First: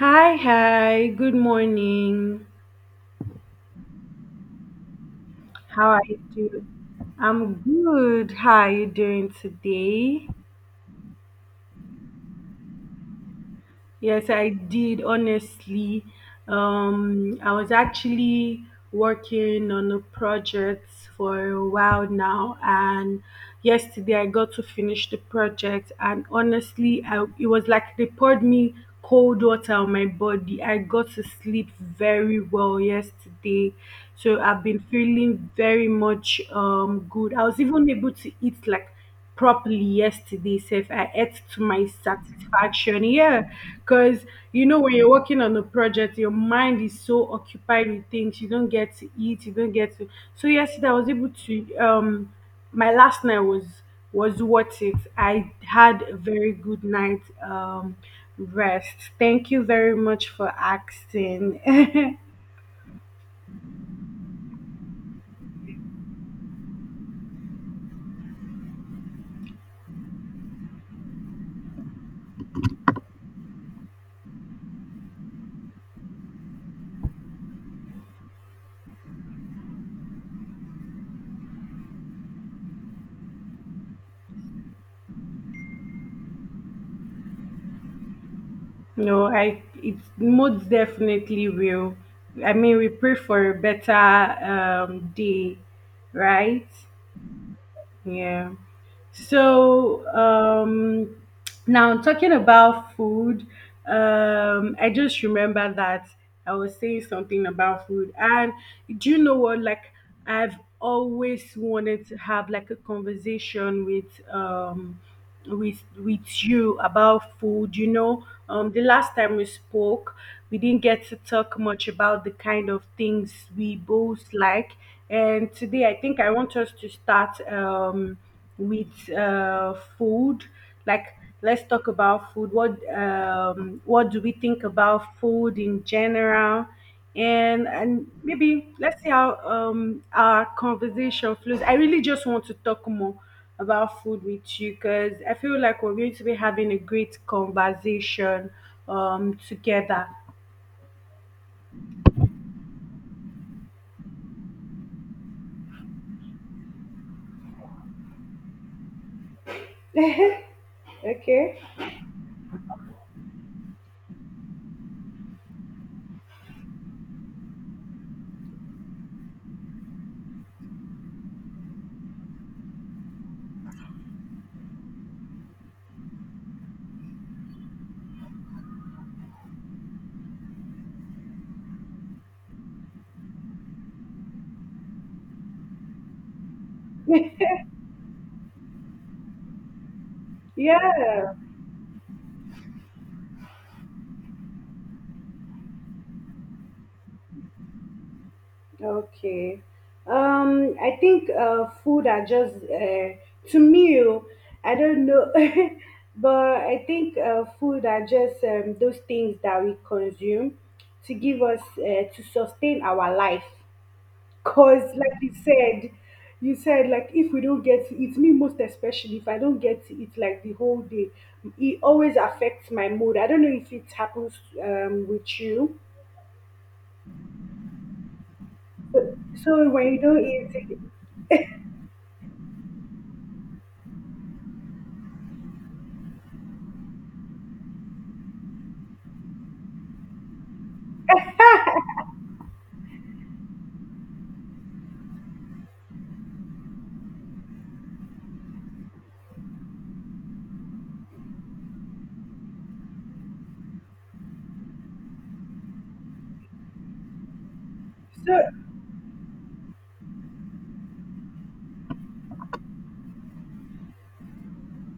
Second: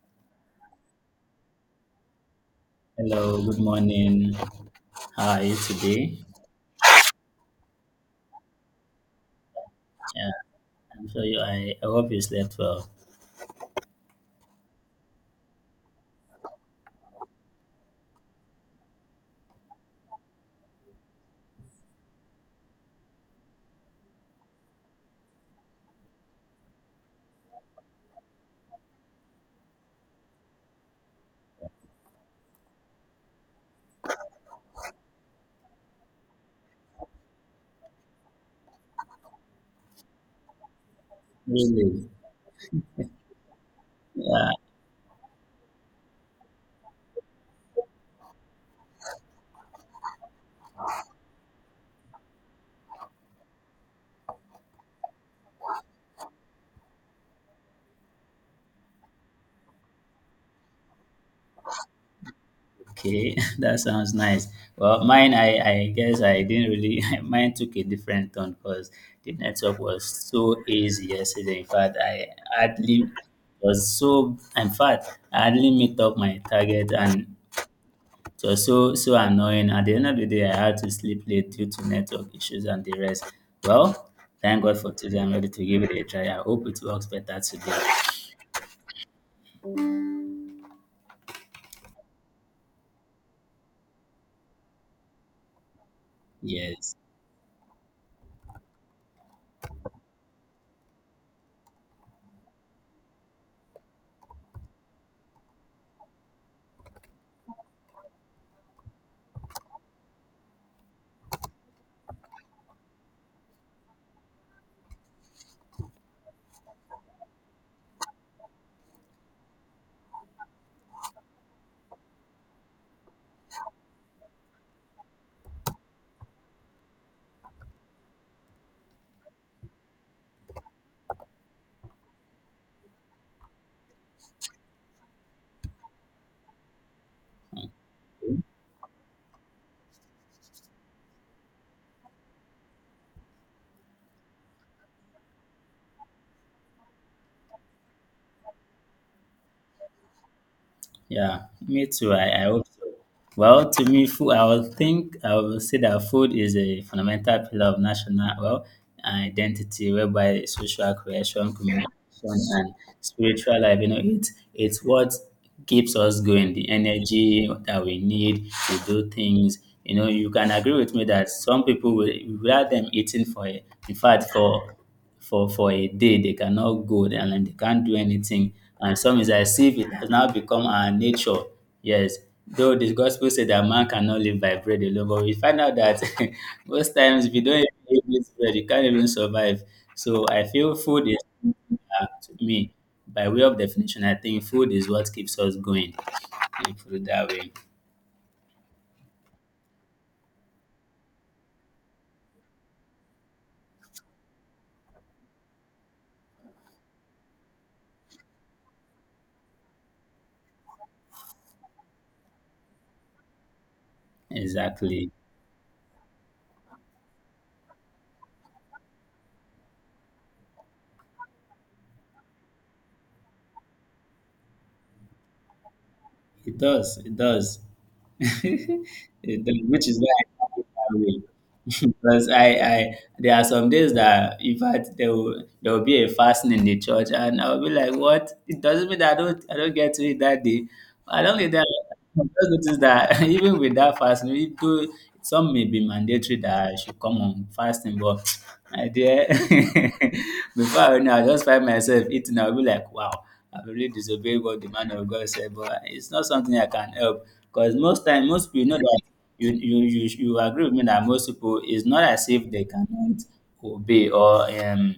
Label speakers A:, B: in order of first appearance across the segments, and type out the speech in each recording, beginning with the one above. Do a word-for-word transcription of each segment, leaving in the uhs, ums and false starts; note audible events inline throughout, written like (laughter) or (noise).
A: Hi, hi. Good morning.
B: Hello, good morning. How are you
A: How are you
B: today?
A: doing? I'm good. How are you doing today?
B: Yeah, I'm sure you. I, I hope you slept well.
A: Yes, I did. Honestly, um, I was actually working on a project for a while now, and yesterday I got to finish the project. And honestly, I, it was like they poured me cold water on my body. I got to sleep very well yesterday, so I've been feeling very much um good. I was even able to eat like properly yesterday, safe, I ate to my
B: Really?
A: satisfaction, yeah, because
B: Yeah.
A: you know when you're working on a project, your mind is so occupied with things. You don't get to eat, you don't get to. So yesterday I was able to um my last night was was worth it. I had a very good night, um rest. Thank you very much for asking. (laughs)
B: Okay, (laughs) that sounds nice. Well, mine, I, I guess I didn't really. (laughs) Mine took a different turn because the network was so easy yesterday. In fact, I hardly was so. In fact, I hardly meet up my target, and it was so so annoying. At the end of the day, I had to sleep late due to network issues and the rest. Well, thank God for today. I'm ready to give it a try. I hope it works better today.
A: No, I it most definitely will. I mean, we pray for a better um, day, right?
B: Yes.
A: Yeah. So um, now talking about food, um, I just remember that I was saying something about food, and do you know what? Like, I've always wanted to have like a conversation with um with with you about food. You know, um, the last time we spoke, we didn't get to talk much about the kind of things we both like. And today, I think I want us to start um, with uh, food. Like, let's talk about food. What um, what do we think about food in general? And and maybe let's see how um, our conversation flows. I really just want to talk more about food with you because I feel like we're going to be having a great conversation um together.
B: Yeah, me too. I, I hope so. Well, to me, food, I will think, I will say that food is a fundamental pillar of national, well, identity, whereby social creation,
A: Okay.
B: communication, and spiritual life, you know, it, it's what keeps us going, the energy that we need to do things. You know, you can agree with me that some people will, without them eating for, a- in fact, for for for a day, they cannot go, and then they can't do anything. And some is as if it has now become our nature. Yes. Though the gospel said that man cannot live by bread alone, but we find out that (laughs) most times, if you don't even eat this bread, you can't even survive. So I feel food is
A: Yeah.
B: uh, to me, by way of definition, I think food is what keeps us going, if you put it that way.
A: Okay. Um, I think uh, food are just uh, to me. Oh, I don't know, (laughs) but I think uh, food are just um, those things that we consume to give us uh, to sustain our life. 'Cause,
B: Exactly.
A: like you said, you said, like, if we don't get it, me most especially, if I don't get it like the whole day, it always affects my mood. I don't know if it happens um with you.
B: It does. It does. (laughs) It does,
A: So
B: which
A: when
B: is
A: you
B: why
A: don't
B: I
A: eat
B: have it
A: it,
B: that way. (laughs) Because I, I there are some days that in fact there will there will be a fasting in the church, and I'll be like, what, it doesn't mean that I don't I don't get to it that day. I don't get that. (laughs) I just notice that (laughs) even with that fasting we do, some may be mandatory that I should come on fasting, but (tsk) my dear, (laughs) before I know, I just find myself eating. I'll be like, wow, I really disobey what the man of God said, but it's not something I can help. Because most time,
A: so
B: most people, you know that you you you, you agree with me that most people, it's not as if they cannot obey or um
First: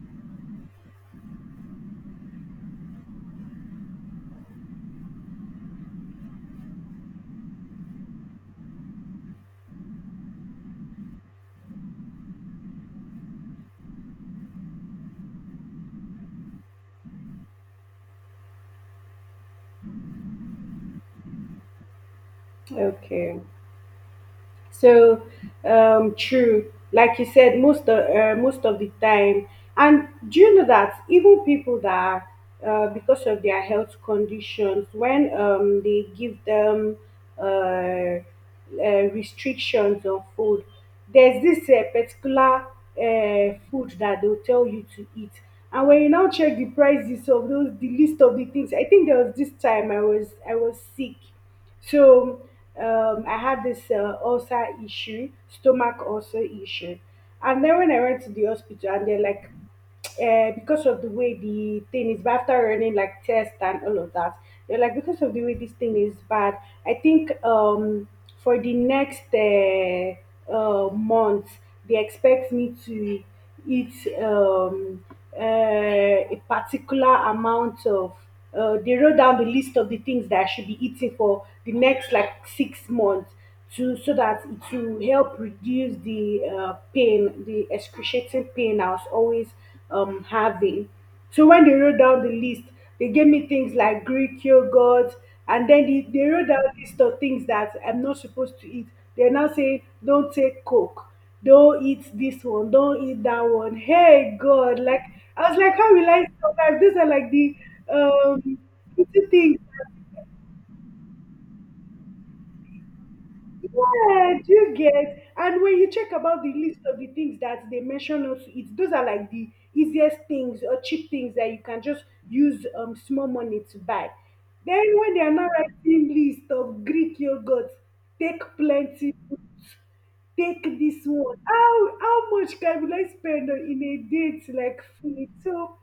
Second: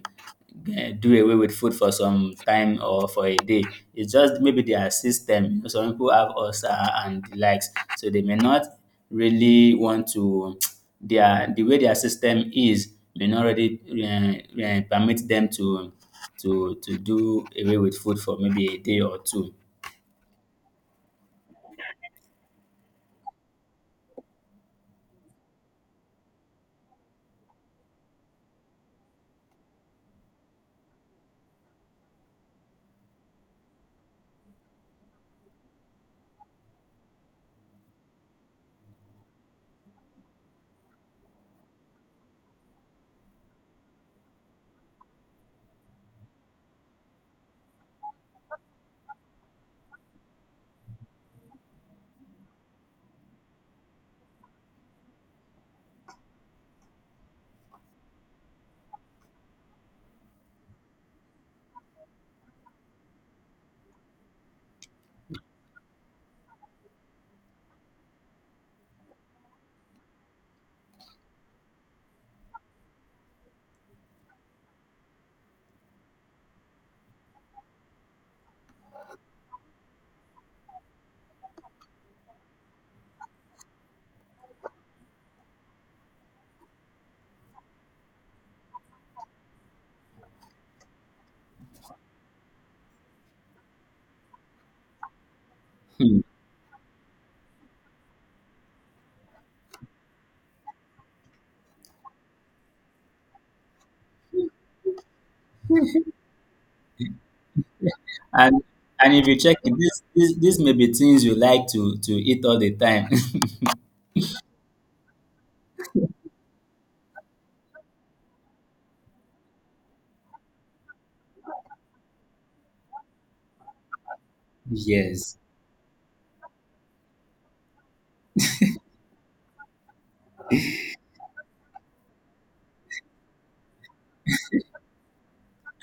B: eh, do away with food for some time or for a day. It's just maybe their system. You know, some people have ulcer and the likes, so they may not really want to. Their the way their system is may not already uh, uh, permit them to to to do away with food for maybe a day or two.
A: okay. So um, true. Like you said, most of, uh, most of the time. And do you know that even people that are, uh, because of their health conditions, when um, they give them uh, uh, restrictions on food, there's this uh, particular uh, food that they'll tell you to eat. And when you now check the prices of those, the list of the things, I think there was this time I was I was sick, so um, I had this uh, ulcer issue, stomach ulcer issue. And then when I went to the hospital, and they're like, uh, because of the way the thing is, but after running like tests and all of that, they're like, because of the way this thing is bad, I think um, for the next uh, uh, month, they expect me to eat um, uh, a particular amount of uh, they wrote down the list of the things that I should be eating for the next like six months, to, so that it will help reduce the uh, pain, the excruciating pain I was always um, having. So when they wrote down the list, they gave me things like Greek yogurt, and then they,
B: Hmm.
A: they wrote down a list of things that I'm not supposed to eat. They're now saying, don't take Coke, don't eat this one, don't eat that one. Hey God, like, I was like, how will I survive? These are like the um
B: And and
A: little
B: if you check
A: things.
B: it, this this this may be things you like to to eat all the time.
A: Yeah, do you get? And when you check about the list of the things that they mention not to eat, those are like the easiest things or cheap things that you can just use um small money to buy.
B: (laughs)
A: Then when they are
B: Yes,
A: not, writing list of Greek yogurt, take plenty, take this one. How how much can, will I spend on- in a date like feel. So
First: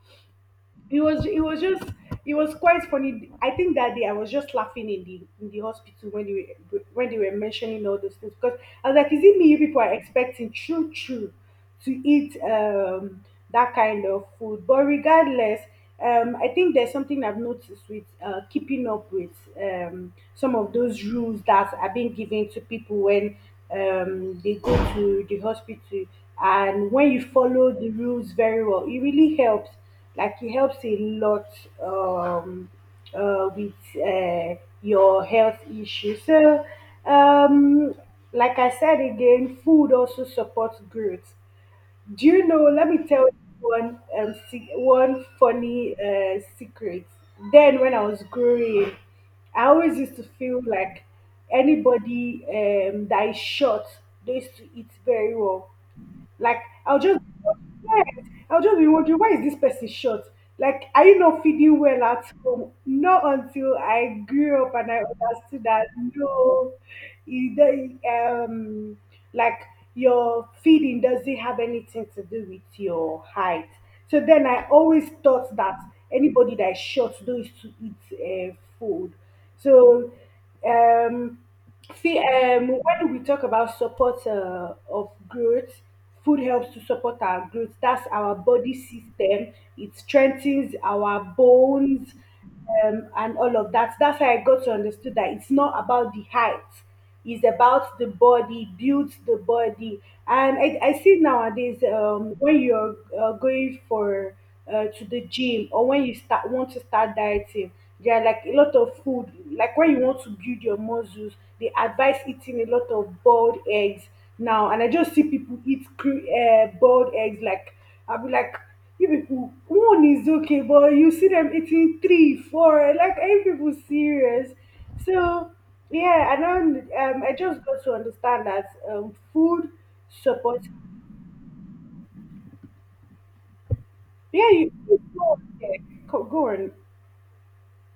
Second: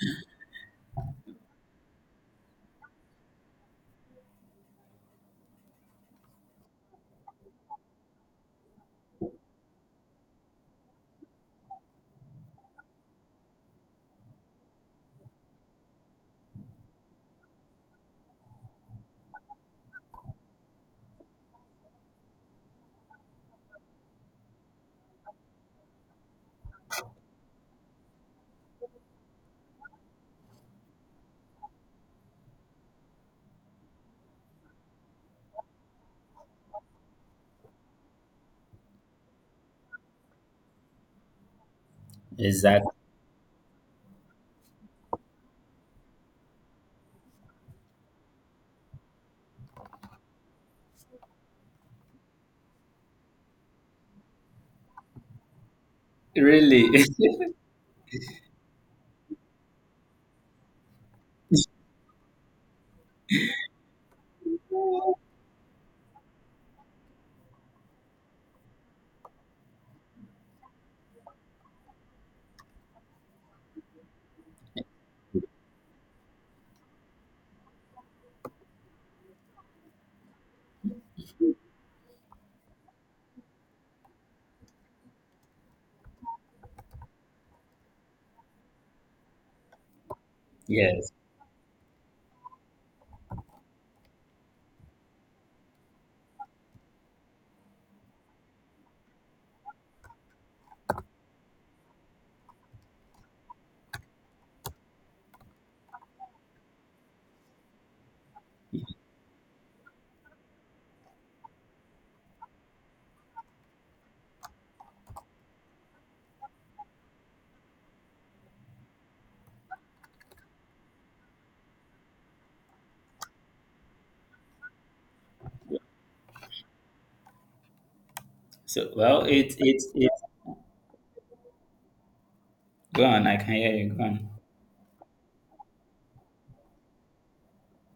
A: it was, it was just, it was quite funny. I think that day I was just laughing in the in the hospital when they were when they were mentioning all those things, because I was like, is it me you people are expecting, true, true, to eat um that kind of food? But regardless, um I think there's something I've noticed with uh keeping up with um some of those rules that are being given to people when um they go to the hospital. And when you follow the rules very well, it really helps, like, it helps a lot, um, uh, with uh, your health issues. So, um, like I said again, food also supports growth. Do you know? Let
B: exactly.
A: me tell you one um, se- one funny uh, secret. Then, when I was growing, I always used to feel like anybody um, that is short, they used to eat very well. Like,
B: Really.
A: I'll just, yes, I'll just be wondering, why is this person short? Like, are you not feeding well at home? Not until I grew up and I understood that no, it, don't- um, like, your feeding doesn't have anything to do with your height. So then I always thought that anybody that is short knows to eat uh, food. So um see, um, when we talk about support uh, of growth, food helps to support our growth. That's our body system. It
B: (laughs)
A: strengthens
B: Yes.
A: our bones um, and all of that. That's how I got to understood that it's not about the height, is about the body, build the body. And I, I see nowadays um, when you're uh, going for uh, to the gym, or when you start, want to start dieting, there are like a lot of food. Like when you want to build your muscles, they advise eating a lot of boiled eggs now. And I just see people eat cru- uh, boiled eggs. Like, I'll be like, you people, one is okay, but you see them eating three, four. Like, are you people serious? So yeah, and then um, I just got to understand that
B: So
A: um,
B: well, it
A: food
B: it it.
A: support.
B: Go on. I can hear you. Go on.
A: Yeah, you you go on. Yeah, go go on.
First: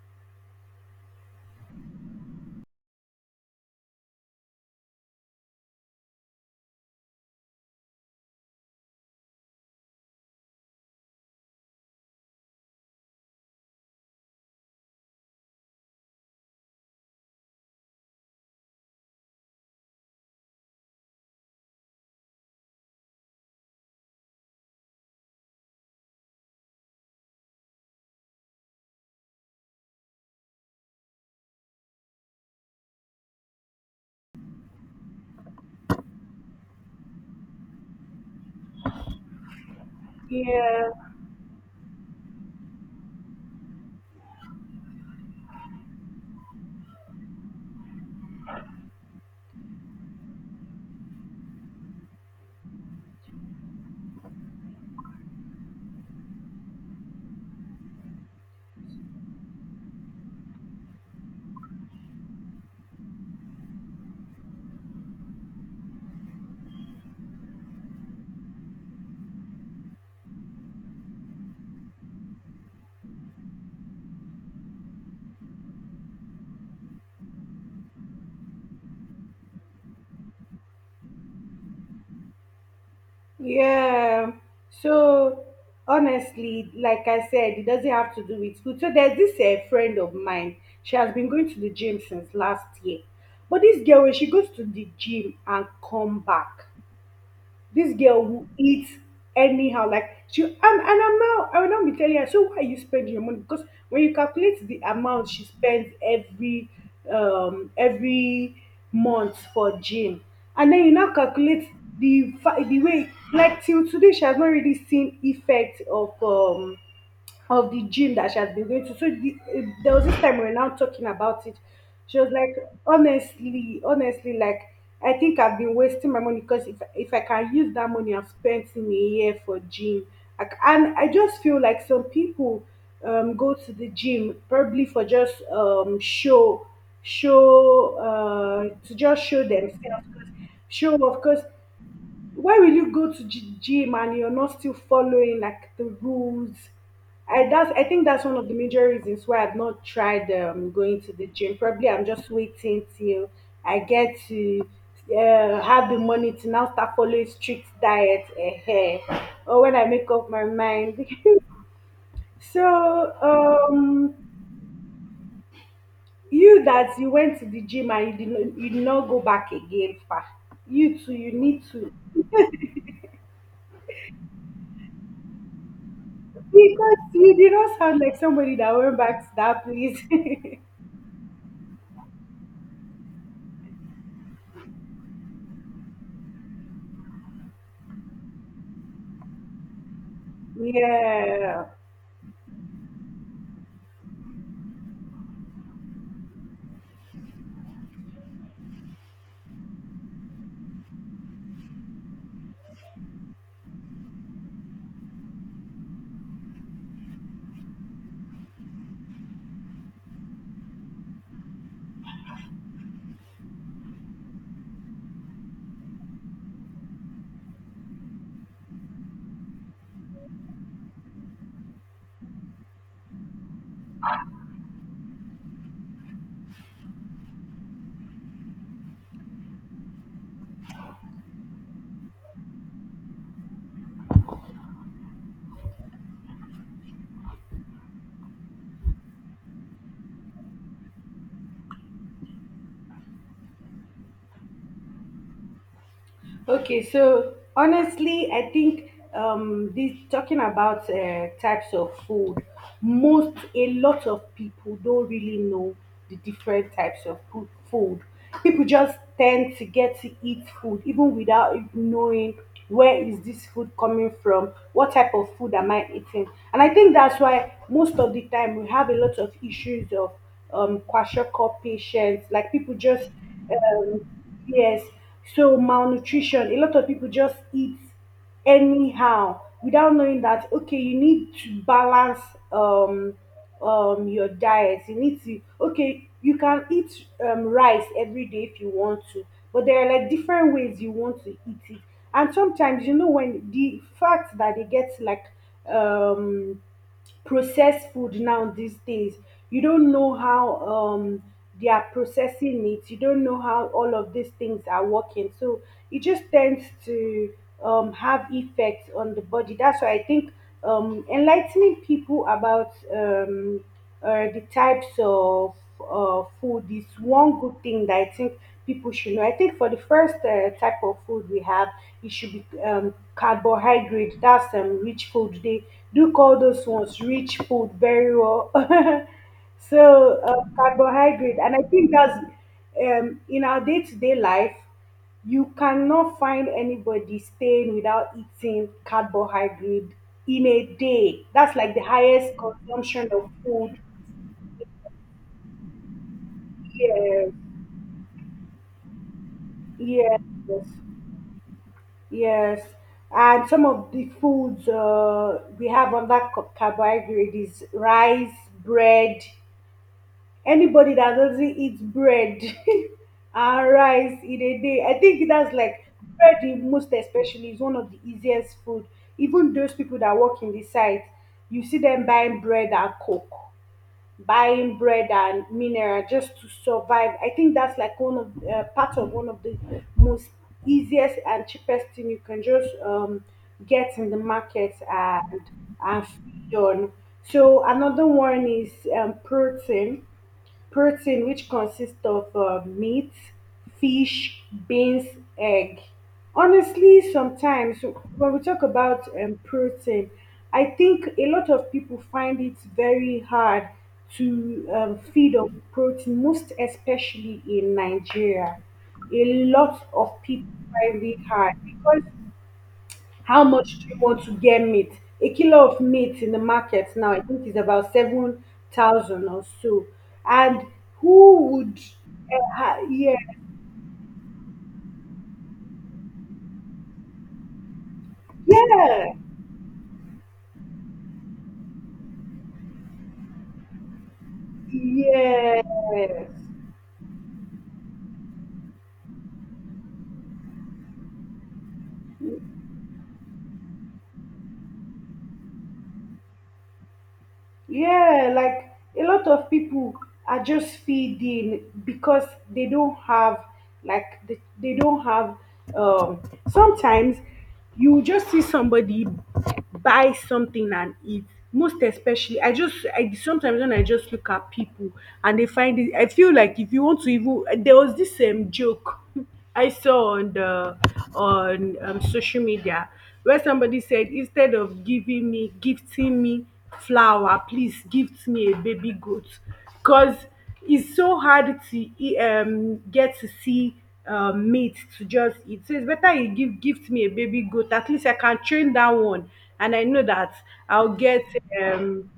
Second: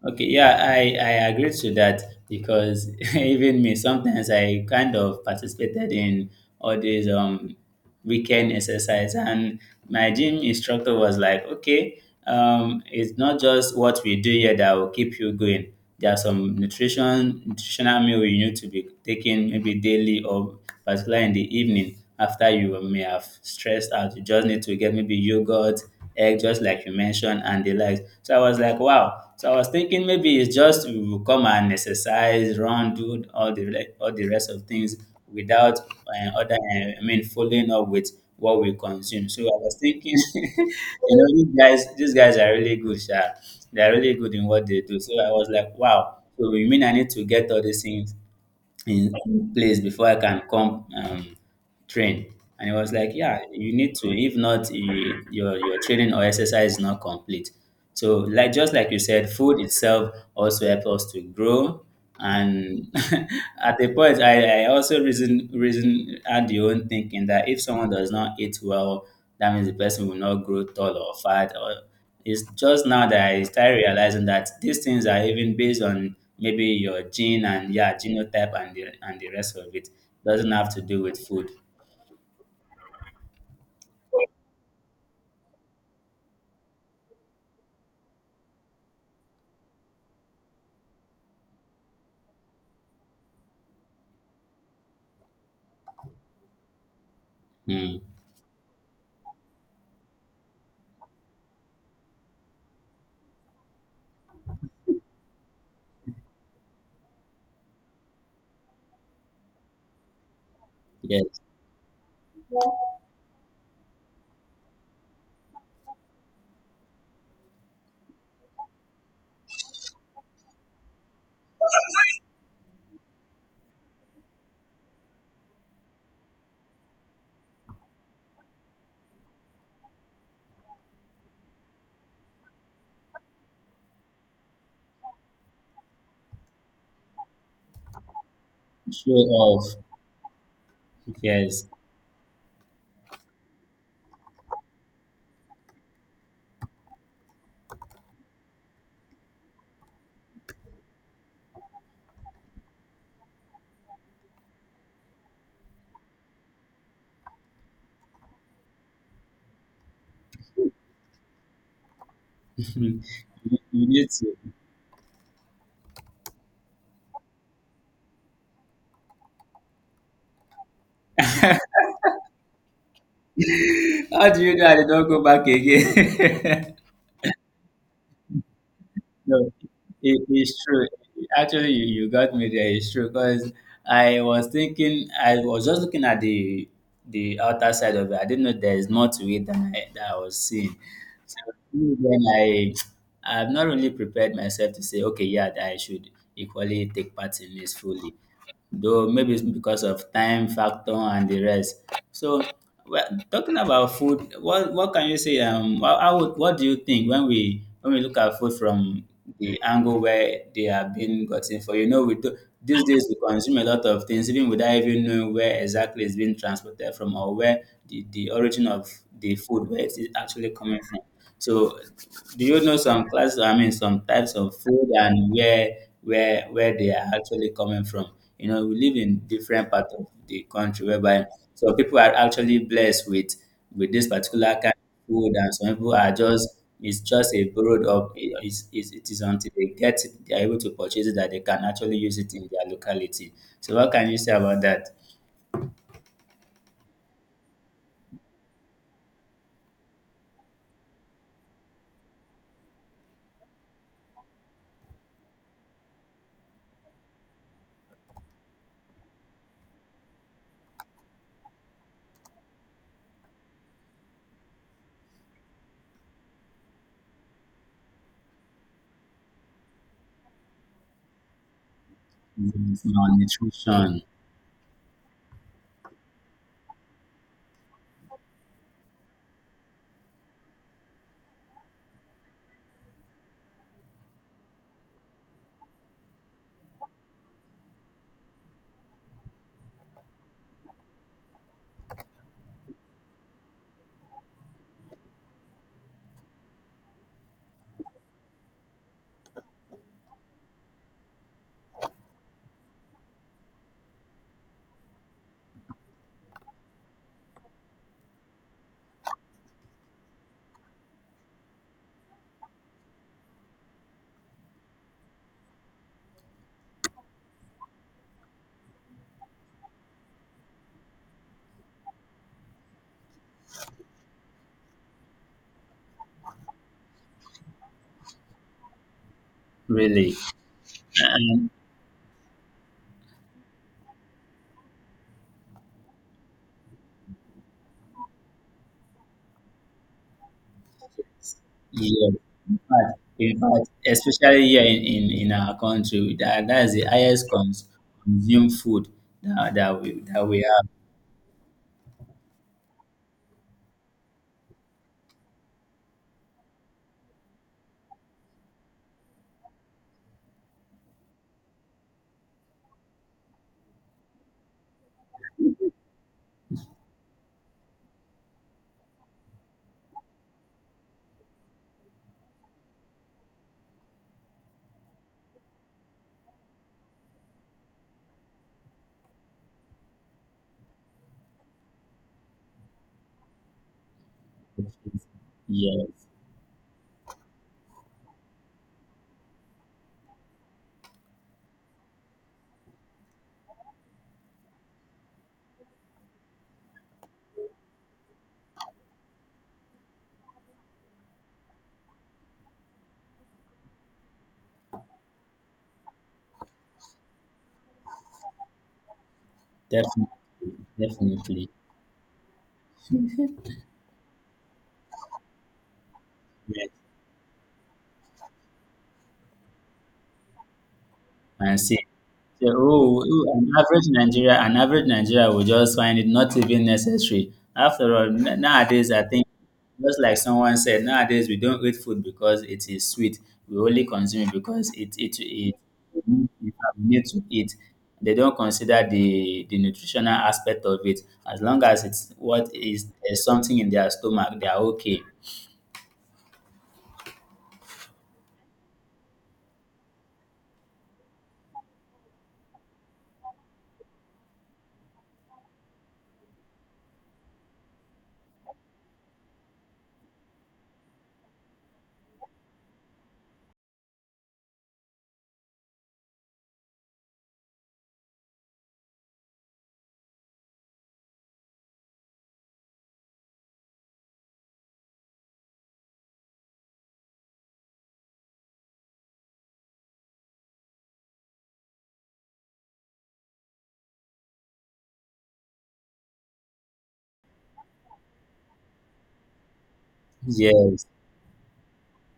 B: Okay, yeah, I, I agree to that because (laughs) even me, sometimes I kind of participated in all these um weekend exercise, and my gym instructor was like, okay, um, it's not just what we do here that will keep you going. There are some nutrition nutritional meal you need to be taking maybe daily or particularly in the evening after you may have stressed out. You just need to get maybe yogurt, egg, just like you mentioned, and the likes. So I was like, wow. So I was thinking maybe it's just we will come and exercise, run, do all the re- all the rest of things without uh, other, uh, I mean, following up with what we consume. So I was thinking, (laughs) you
A: Yeah,
B: know, these guys, these guys are really good, sha. They're really good in what they do. So I was like, wow. So you mean I need to get all these things in in place before I can come um, train? And it was like, yeah, you need to. If not, you, your your training or exercise is not complete. So like just like you said, food itself also helps us to grow. And (laughs) at the point, I, I also reason reason had the own thinking that if someone does not eat well, that means the person will not grow tall or fat, or it's just now that I started realizing that these things are even based on maybe your gene and, yeah, genotype and the, and the rest of it. Doesn't have to do with food.
A: yeah. So honestly, like I said, it doesn't have to do with food. So there's this uh, friend of mine. She has been going to the gym since last year, but this girl, when she goes to the gym and come back, this
B: Hmm.
A: girl will eat anyhow. Like she, and, and I'm now, I will not be telling her, so why are you spend your money? Because when you calculate the amount she spends every um every month for gym, and then you now
B: Yes.
A: calculate the fa- the way, like, till today she has not really seen effect of um of the gym that she has been going to. So the, eh, there was this time we were now talking about it. She was like, honestly, honestly, like, I think I've been wasting my money because if if I can use that money I've spent in a year for gym, like, and I just feel like some people um go to the gym probably for just um show, show uh to
B: Show
A: just show
B: off.
A: themselves, show, of course.
B: Yes.
A: Why will you go to gy- gym and you're not still following like the rules? I That's, I think that's one of the major reasons why I've not tried um, going to the gym. Probably I'm just waiting till I get to uh, have the money to now start following strict diet, uh, or when I make up my mind. (laughs)
B: (laughs) you
A: So
B: you need
A: um
B: to.
A: you that you went to the gym and you did not, you did not go back again, far, you too, you need to.
B: (laughs) How do you know I did not go back again? (laughs)
A: Because you did not sound like somebody that went back to
B: No,
A: that place.
B: it is true. Actually, you, you got me there. It's true because I was thinking, I was just looking at the the outer side of it. I didn't know there is more to it than I, that I was
A: (laughs)
B: seeing. So
A: Yeah.
B: then I, I've not really prepared myself to say, okay, yeah, that I should equally take part in this fully, though maybe it's because of time factor and the rest. So well, talking about food, what what can you say? Um, how, how would, what do you think when we when we look at food from the angle where they are being gotten for? You know, we do, these days we consume a lot of things even without even knowing where exactly it's being transported from, or where the, the origin of the food, where it is actually coming from. So do you know some class? I mean, some types of food and where where where they are actually coming from. You know, we live in different parts of the country, whereby some people are actually blessed with with this particular kind of food, and some people are just it's just a borrowed up. It is it, it is until they get it, they are able to purchase it, that they can actually use it in their locality. So, what can you say about that?
A: Okay, so honestly, I think, um, this talking about uh, types of food, most, a lot of people don't really know the different types of food. food. People just tend to get to eat food even without even knowing, where is this food coming from, what type of food am I eating, and I think that's why most of the time we have a lot of issues of um, kwashiorkor patients, like, people
B: Mm,
A: just, um,
B: malnutrition,
A: yes, so malnutrition, a lot of people just eat anyhow without knowing that, okay, you need to balance um um your diet. You need to, okay, you can eat um rice every day if you want to, but there are like different ways you want to eat it. And sometimes you know when the fact that they get like um processed food now these days, you don't know how um they are processing it, you don't know how all of these things are working. So it just tends to um, have effects on the body. That's why I think um, enlightening people about um, uh, the types of uh, food is one good thing that I think people should know. I think for the first uh, type of food we have, it should be um, carbohydrate. That's um, rich food. They do call those ones rich food very well. (laughs)
B: really.
A: so uh, carbohydrate,
B: And
A: and I think that's um, in our day-to-day life, you cannot find anybody staying without eating carbohydrate in a day. That's like the
B: yes.
A: highest
B: In fact,
A: consumption of
B: in fact,
A: food.
B: especially here in, in, in our country, that, that is the
A: Yes,
B: highest cons- consumed food that, that we
A: yes,
B: that we
A: yes,
B: have.
A: yes. And some of the foods uh, we have on that ca- carbohydrate is rice, bread. Anybody that doesn't eat bread (laughs) and rice in a day, I think that's like bread, is most especially, is one of the easiest food. Even those people that work in the site, you see them buying bread and coke, buying bread and mineral just to survive. I think that's like one of uh, part of one of the most easiest and cheapest thing you can just um, get in the market and and
B: Yes,
A: feed on. So another one is um, protein. Protein, which consists of uh, meat, fish, beans, egg. Honestly, sometimes when we talk about um, protein, I think a lot of people find it very hard to um, feed on protein, most especially in Nigeria. A lot
B: definitely,
A: of people find it
B: definitely.
A: hard because how much do you want to get meat? A kilo of meat in the
B: Yes.
A: market now, I think, is about seven thousand or so. And who
B: And
A: would,
B: see.
A: uh,
B: So,
A: ha-
B: oh,
A: yeah,
B: oh, an average Nigeria, an average Nigeria will just find it not even necessary. After all, n- nowadays I
A: yeah,
B: think, just like someone said, nowadays we don't eat food because it is sweet. We only consume it because it it it we
A: yes.
B: need to eat. They don't consider the the nutritional aspect of it. As long as it's what is there's something in their stomach, they are okay.
A: Yeah, like a lot of people are just feeding because they don't have, like they, they don't have, um sometimes you just see somebody buy something and eat, most especially i just i sometimes when I just look at people, and they find it, I feel like if you want to. Even there was this um joke (laughs) I saw on the on um, social media where somebody said, instead of giving me gifting me flower, please gift me a baby goat, because it's so hard to e- um get to see um, meat to just eat. So it's better you give gift me a baby goat, at least I can train that one and I know that
B: Yes,
A: I'll get um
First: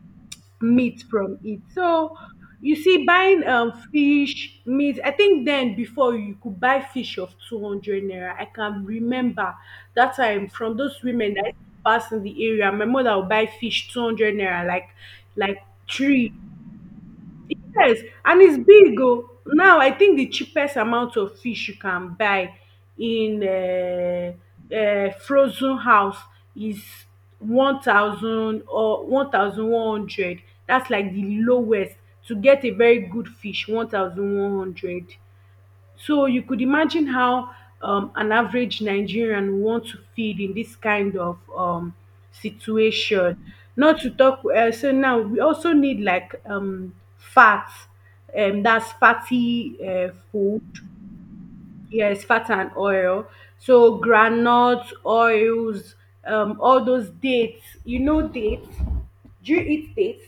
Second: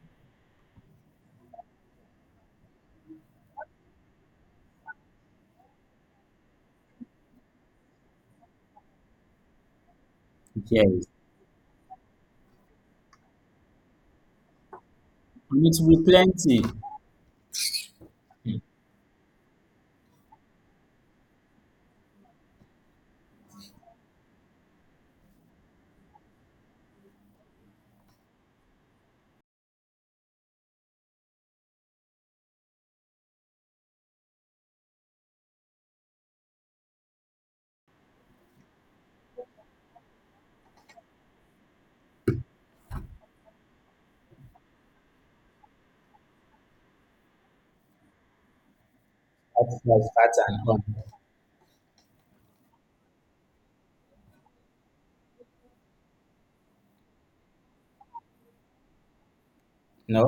A: meat from it. So you see, buying um fish meat, I think then before, you could buy fish of two hundred naira. I can remember that time from those
B: yes,
A: women that used to pass in the area. My mother would buy fish two hundred naira, like like
B: and it will be
A: three.
B: plenty. That's
A: Yes, and it's big. Oh. Now, I think the cheapest amount of fish you can buy in uh, uh, frozen house is one thousand or one thousand one hundred. That's like the lowest, to get a very good fish, one thousand one hundred. So you could imagine how um, an average Nigerian would want to feed in this kind of um, situation. Not to talk, uh, so now we also need like um, fat, um, that's fatty
B: like
A: uh,
B: fat and
A: food,
B: all.
A: yes, fat and oil. So granuts, oils, um, all those dates. You know dates? Do you eat dates?
B: No.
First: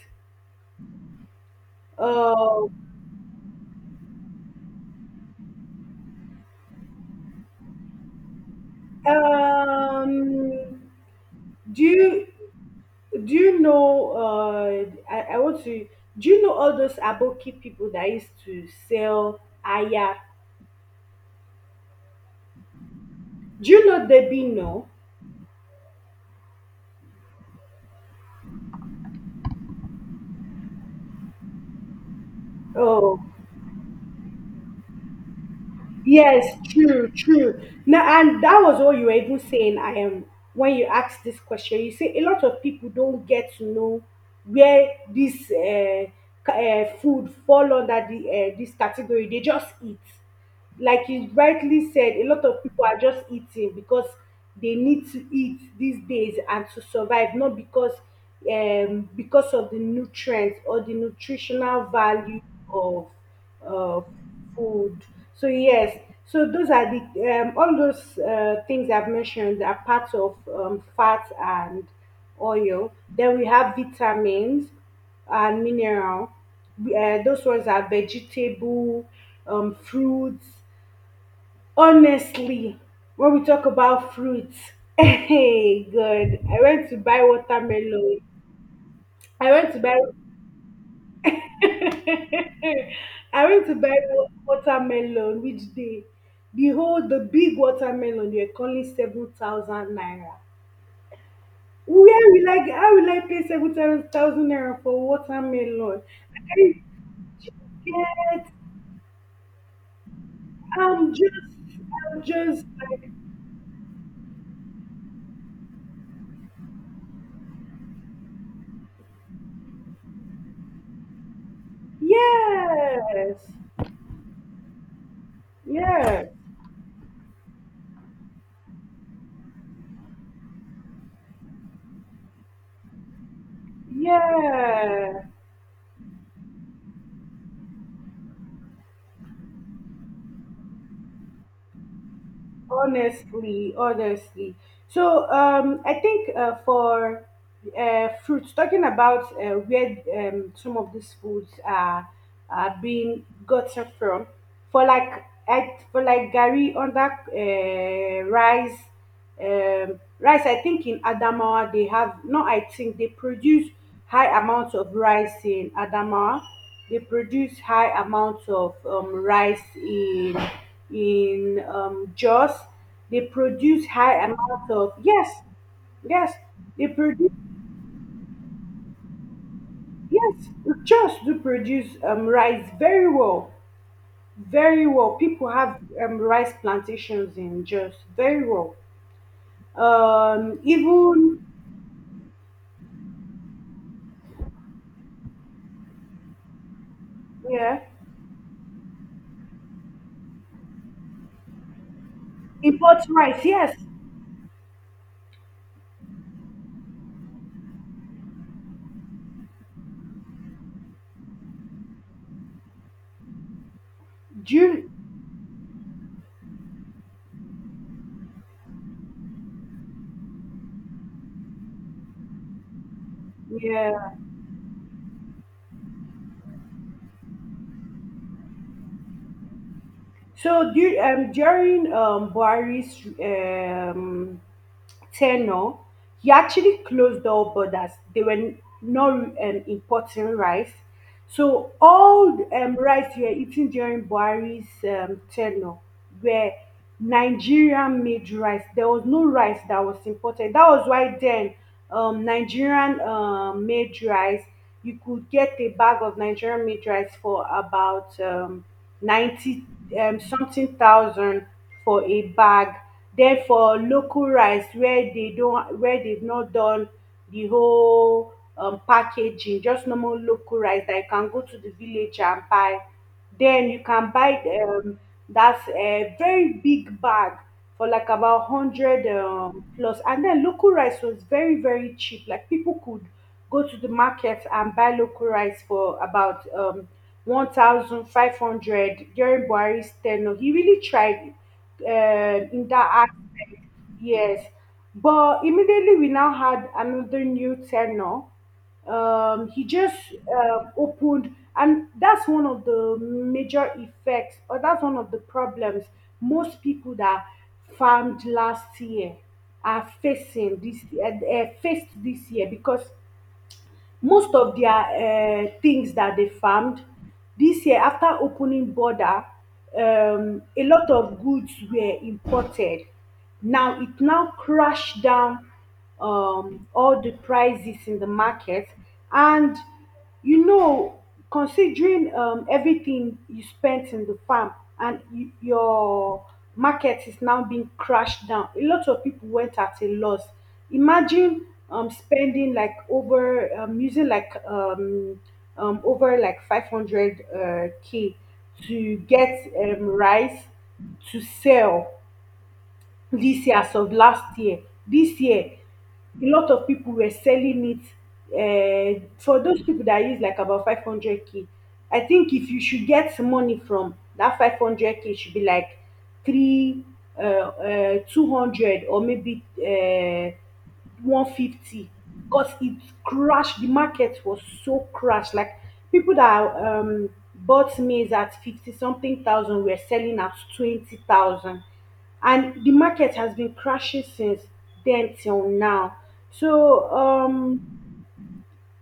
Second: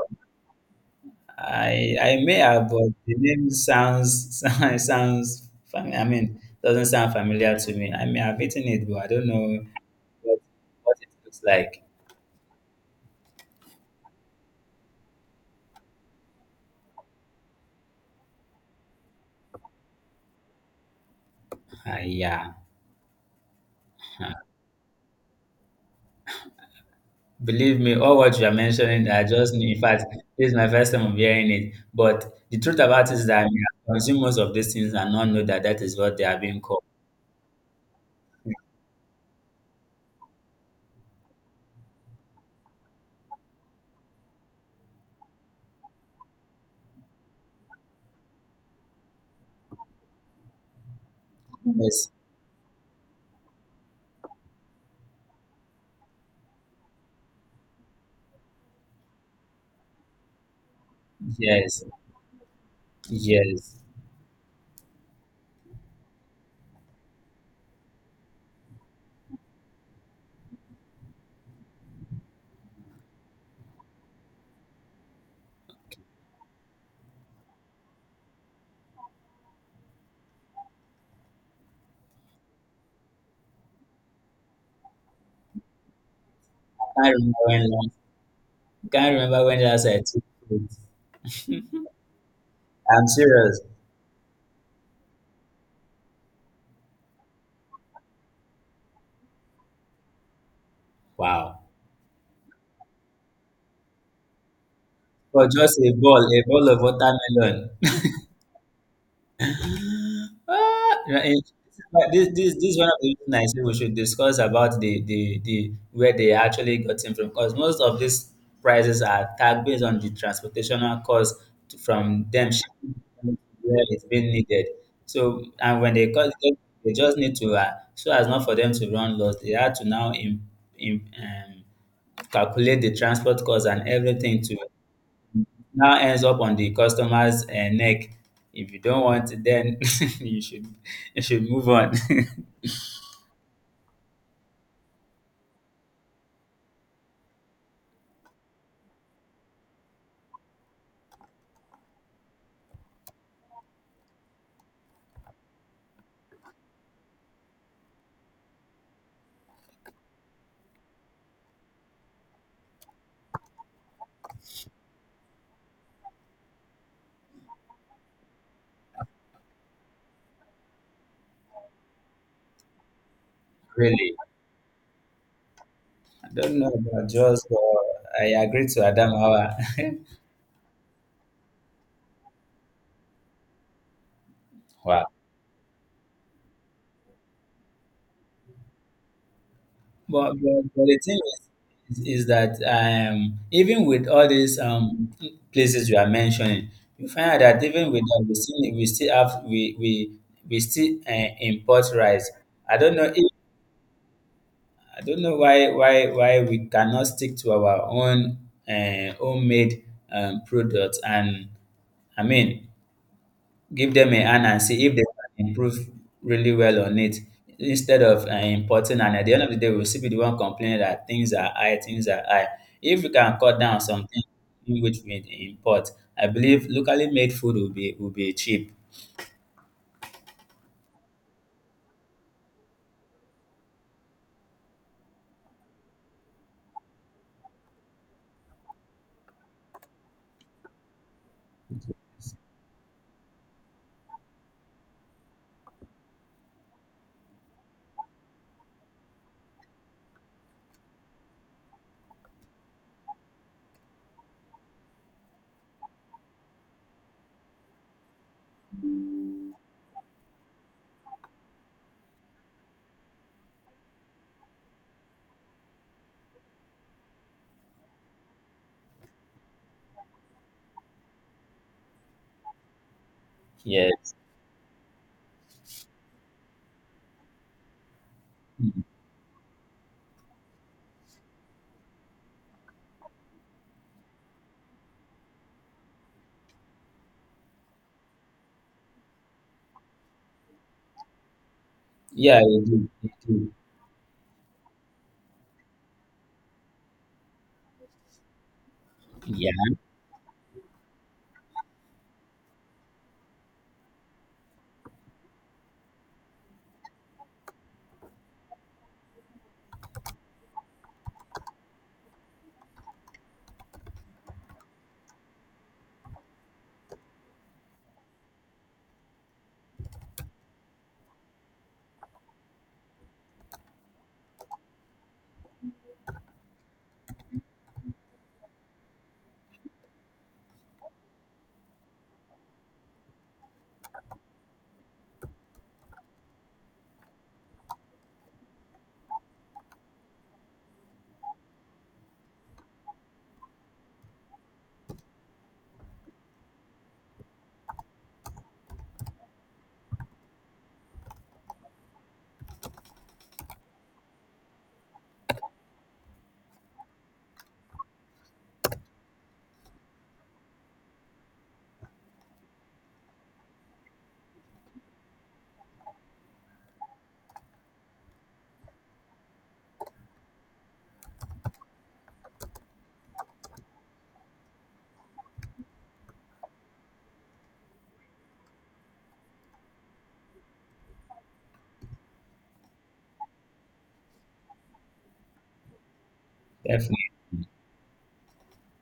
B: I I may
A: Uh,
B: have, but the name sounds (laughs) sounds sounds fam- I mean, doesn't sound familiar to me. I may have eaten it, but I don't know what,
A: um,
B: what it looks
A: do
B: like.
A: you Do you know? Uh, I, I want to. Do you know all those aboki people that used to sell aya?
B: Ah, yeah.
A: Do you know
B: Uh,
A: Debbie? No.
B: Believe me, all what you are mentioning, I just knew. In fact, this is my first time of hearing it. But the truth about it
A: Oh,
B: is that I may have consumed most of these things and not know that that is what they are
A: yes,
B: being called.
A: true, true. Now, and that was what you were even saying. I am When you asked this question, you say a lot of people don't get to know where this uh, uh, food fall under the uh, this category. They just eat. Like you rightly
B: Yes,
A: said, a lot of people are just eating because they need to eat these days and to survive, not because um because of the nutrients or the nutritional
B: yes,
A: value of
B: yes.
A: uh, food. So yes, so those are the um, all those uh, things I've mentioned are parts of um, fat and oil. Then we have vitamins and mineral. We- Uh, those ones are vegetable, um, fruits. Honestly, when we talk about fruits, (laughs) hey, good. I went to
B: I can't
A: buy
B: remember when last.
A: watermelon.
B: Can't remember
A: I
B: when
A: went to
B: last I
A: buy.
B: took it.
A: (laughs)
B: I'm
A: I
B: serious.
A: went to buy wa- watermelon which day? Behold, the big watermelon they are calling seven thousand naira.
B: Wow.
A: Where will I get? How will I pay seven thousand naira for
B: For just a
A: watermelon?
B: ball, a ball
A: I
B: of watermelon. (laughs)
A: get.
B: Ah,
A: I'm
B: right, eh,
A: just.
B: but
A: I'm
B: this this this
A: just
B: is one of the
A: like,
B: reasons I say we should discuss about the the the where they actually got him from, because most of these prices are tagged based on the transportational cost to- from them shipping
A: yes,
B: to where it's being needed. So, and when they
A: yes,
B: cut it, they just need to uh, so as not for them to run loss, they had to now im im um, calculate the transport cost and everything to
A: yes.
B: now ends up on the customer's uh, neck. If you don't want it, then (laughs) you should you should move on.
A: Honestly, honestly. So um, I think uh, for uh, fruits, talking about uh, where um, some of these foods are are being gotten from, for like at, for like gari under uh, rice, um, rice, I think in Adamawa they have, no, I think they produce high amounts of rice in Adamawa. They produce high amounts of um, rice in in um, Jos. They
B: (laughs)
A: produce high
B: Really,
A: amounts of, yes.
B: I
A: Yes,
B: don't know
A: they
B: about
A: produce.
B: Jaws, but I agree to Adam. (laughs)
A: Yes, Jos do produce um, rice very well, very
B: Wow.
A: well. People have um, rice plantations in Jos very well.
B: But,
A: Um,
B: but but the thing
A: even
B: is, is that um, even with all these um, places you are mentioning, you find out that
A: yeah.
B: even with that, we still we still have we we we still uh, import rice. I don't
A: Import
B: know if.
A: rights, yes.
B: I don't know why why why we cannot stick to our own uh, homemade um, products, and I mean give them a hand and see
A: During,
B: if they can improve really well on it, instead of uh, importing, and at the end of the day we'll still be the one complaining that things are high, things are high if we can cut down
A: yeah.
B: something in which we import, I believe locally made food will be will be cheap.
A: So du- um, during um, Buhari's um, tenure, he actually closed all borders. They were not um, importing rice. So all um, rice we were eating during Buhari's um, tenure were Nigerian made rice. There was no rice that was imported. That was why then um, Nigerian um, made rice, you could get a bag of Nigerian made rice for about um, ninety um, something thousand for a bag. Then for local rice where they don't, where they've not done the whole um packaging, just normal local rice that you can go to the village and buy, then you can
B: Yes.
A: buy um that's a very big bag for like about
B: Mm.
A: hundred um plus plus. And then local rice was very very cheap, like people could go to the market and buy local rice for about um one thousand five hundred during Buhari's ten. He really tried
B: Yeah,
A: uh, in
B: it will, it will.
A: yes, but immediately we now had another new tenor. Um, he
B: Yeah.
A: just uh, opened, and that's one of the major effects, or that's one of the problems most people that farmed last year are facing this, uh, uh, faced this year, because most of their um tins dat dey farmed this year after opening border, um a lot of goods were imported. Now it now crashed down um all the prices in the market, and you know, considering um, everything you spent in the farm and y- your market is now being crashed down, a lot of people went at a loss. Imagine um, spending like over um, using like um, um, over like five hundred uh, k to get um, rice to sell this year as of last year. This year, a lot of people were selling it. Uh, for those people that use like about five hundred k, I think if you should get some money from that five hundred k, should be like three, uh, uh, two hundred, or maybe uh, one hundred fifty, because it crashed. The market was so crashed. Like people that um, bought maize at fifty something thousand were selling at twenty thousand, and the market has been crashing since then till now. So um,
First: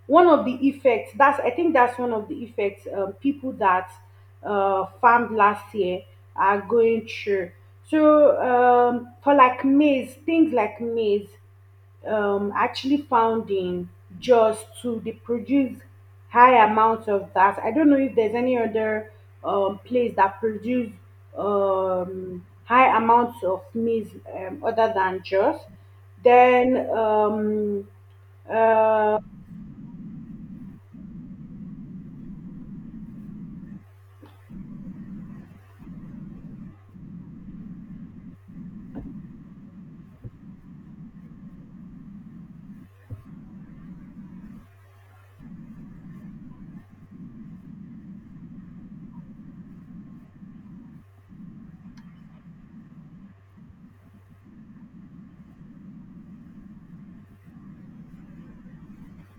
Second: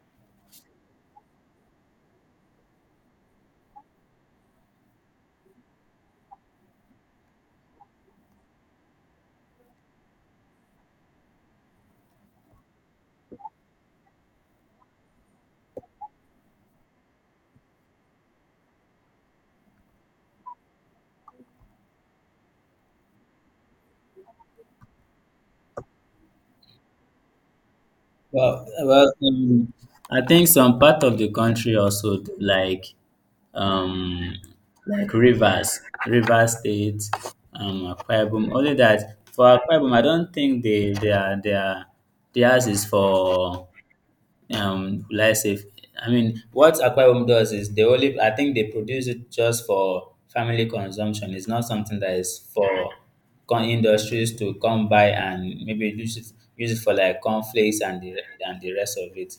A: one of the effects that's, I think that's one of the effects um, people that uh, farmed last year are going through. So um, for like maize, things like maize, um, actually founding, just to, they produce high amounts of that. I don't know if there's any other um, place that produce um, high amounts of maize um, other than just. Then, um,
B: Well, well,
A: uh,
B: um, I think some part of the country also like um like rivers, river state, um, Akwa Ibom. Only that for Akwa Ibom, I don't think they they are they are theirs is for um will I say I mean what Aqua Home does is they only, I think, they produce it just for family consumption. It's not something that is for con industries to come by and maybe use it use it for like cornflakes and the and the rest of it.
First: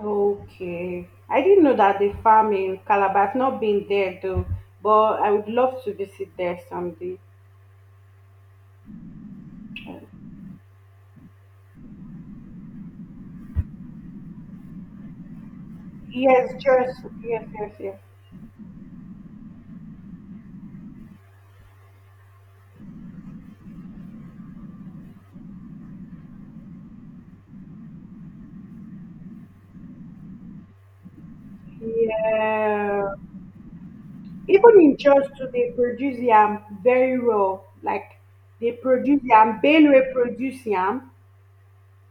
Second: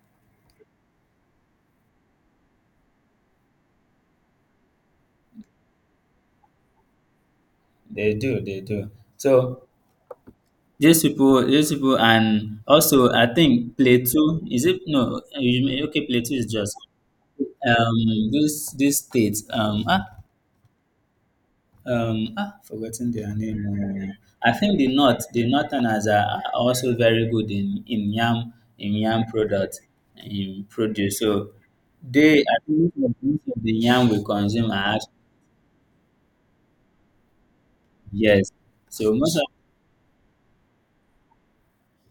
A: okay, I didn't know that they farm in Calabar. I've not been there though, but I would love to visit there someday.
B: They do, they do. So these people these people and also I think Plateau is it, no you- okay, Plateau is
A: Yes,
B: just
A: just, yes, yes,
B: um
A: yes.
B: this this state, um ah um ah forgotten their name, um I think the north the northerners are are also very good in in yam, in yam product, in produce. So they, I think most of
A: Yeah.
B: most of the yam we consume
A: Even
B: are
A: in
B: actually,
A: church too, they produce yam very raw, like
B: yes,
A: they
B: so
A: produce
B: most of,
A: yam. Benue produce yam,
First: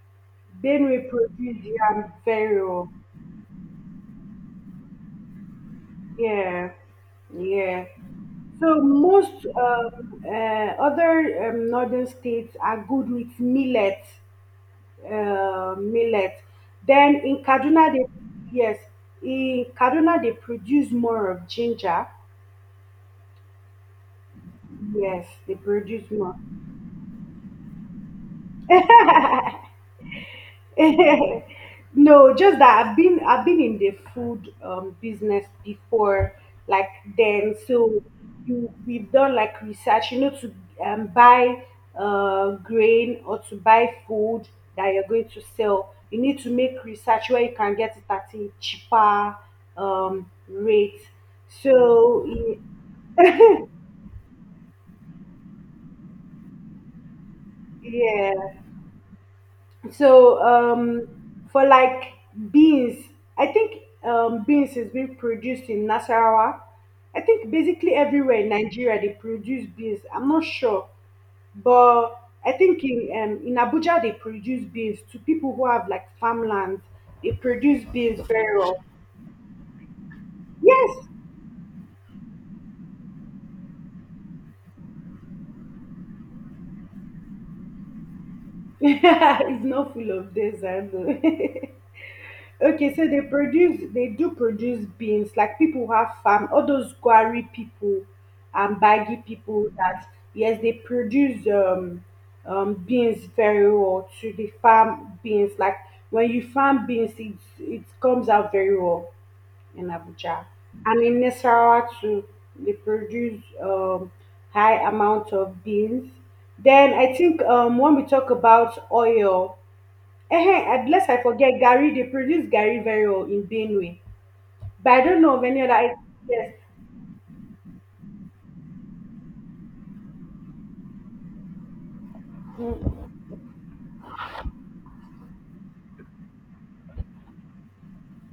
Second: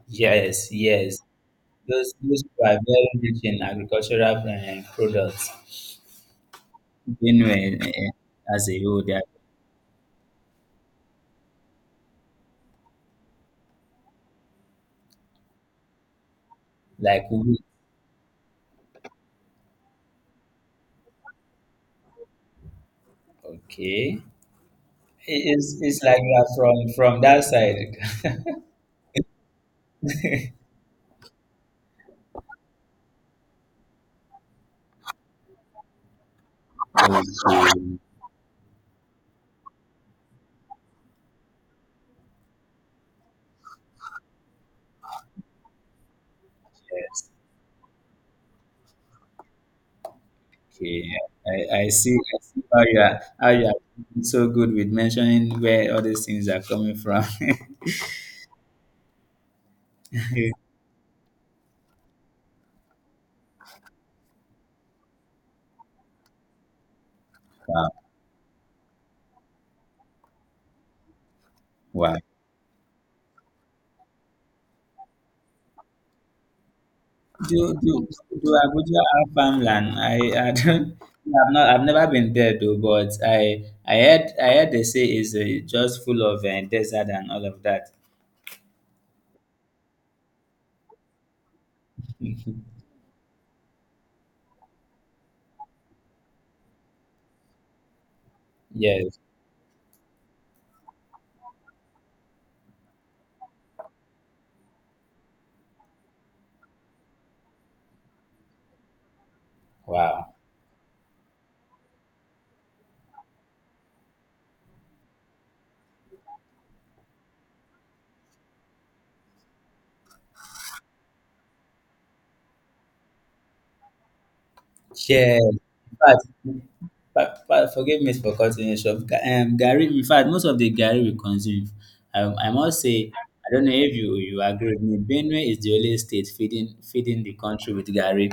B: yes,
A: Benue
B: yes,
A: produce yam
B: those those
A: very
B: people are
A: raw,
B: very rich in agricultural um products.
A: yeah,
B: Benue,
A: yeah.
B: uh, as a
A: So
B: whole, they are
A: most um, uh, other um, northern states are good with millet, uh, millet then
B: like
A: in
B: wheat.
A: Kaduna they, yes, in Kaduna they produce more of ginger,
B: Okay.
A: yes,
B: It-
A: they
B: it's it's
A: produce
B: like you
A: more.
B: are from from that side. (laughs)
A: (laughs) No, just that I've been, I've been in the food um, business before, like then. So you, we've done like research, you know, to um, buy uh, grain or to buy food that you're going to sell. You need to make research
B: Yes.
A: where you can get it at a cheaper um, rate.
B: Okay, I, I see,
A: So
B: I
A: y-
B: see how you are, how you are doing so good with mentioning where all these things are coming from. (laughs)
A: yeah. So um, for like beans, I think um, beans is being produced in Nasarawa. I think basically everywhere in Nigeria they produce beans. I'm not sure, but
B: Wow.
A: I think in um, in Abuja they produce beans to people who have like farmland. They
B: Do
A: produce
B: do
A: beans
B: do
A: very well.
B: Abuja have farmland? I, I don't,
A: Yes,
B: I've not, I've never been there though, but I I heard, I heard they say it's uh, just full of uh, desert and all of that.
A: (laughs) it's not full of desert. (laughs) Okay, so they produce, they do produce beans, like people who have farm, all those Gwari people and baggy
B: Yes.
A: people that, yes, they produce um, um, beans very well to the farm beans. Like when you farm beans, it, it comes out very well in
B: Wow.
A: Abuja. And in Nasarawa too, they produce um, high amount of beans. Then I think um, when we talk about oil, eh, I bless, I forget Gary. They produce Gary very well in Benue. But I don't know
B: Yeah.
A: of any other I-
B: In fact,
A: yes.
B: but, but forgive me for cutting you short. Ga- Um, Gary, in fact, most of the Gary we consume, um, I must say, I don't know if you, you agree with me. Benue is the only state feeding feeding the country with Gary.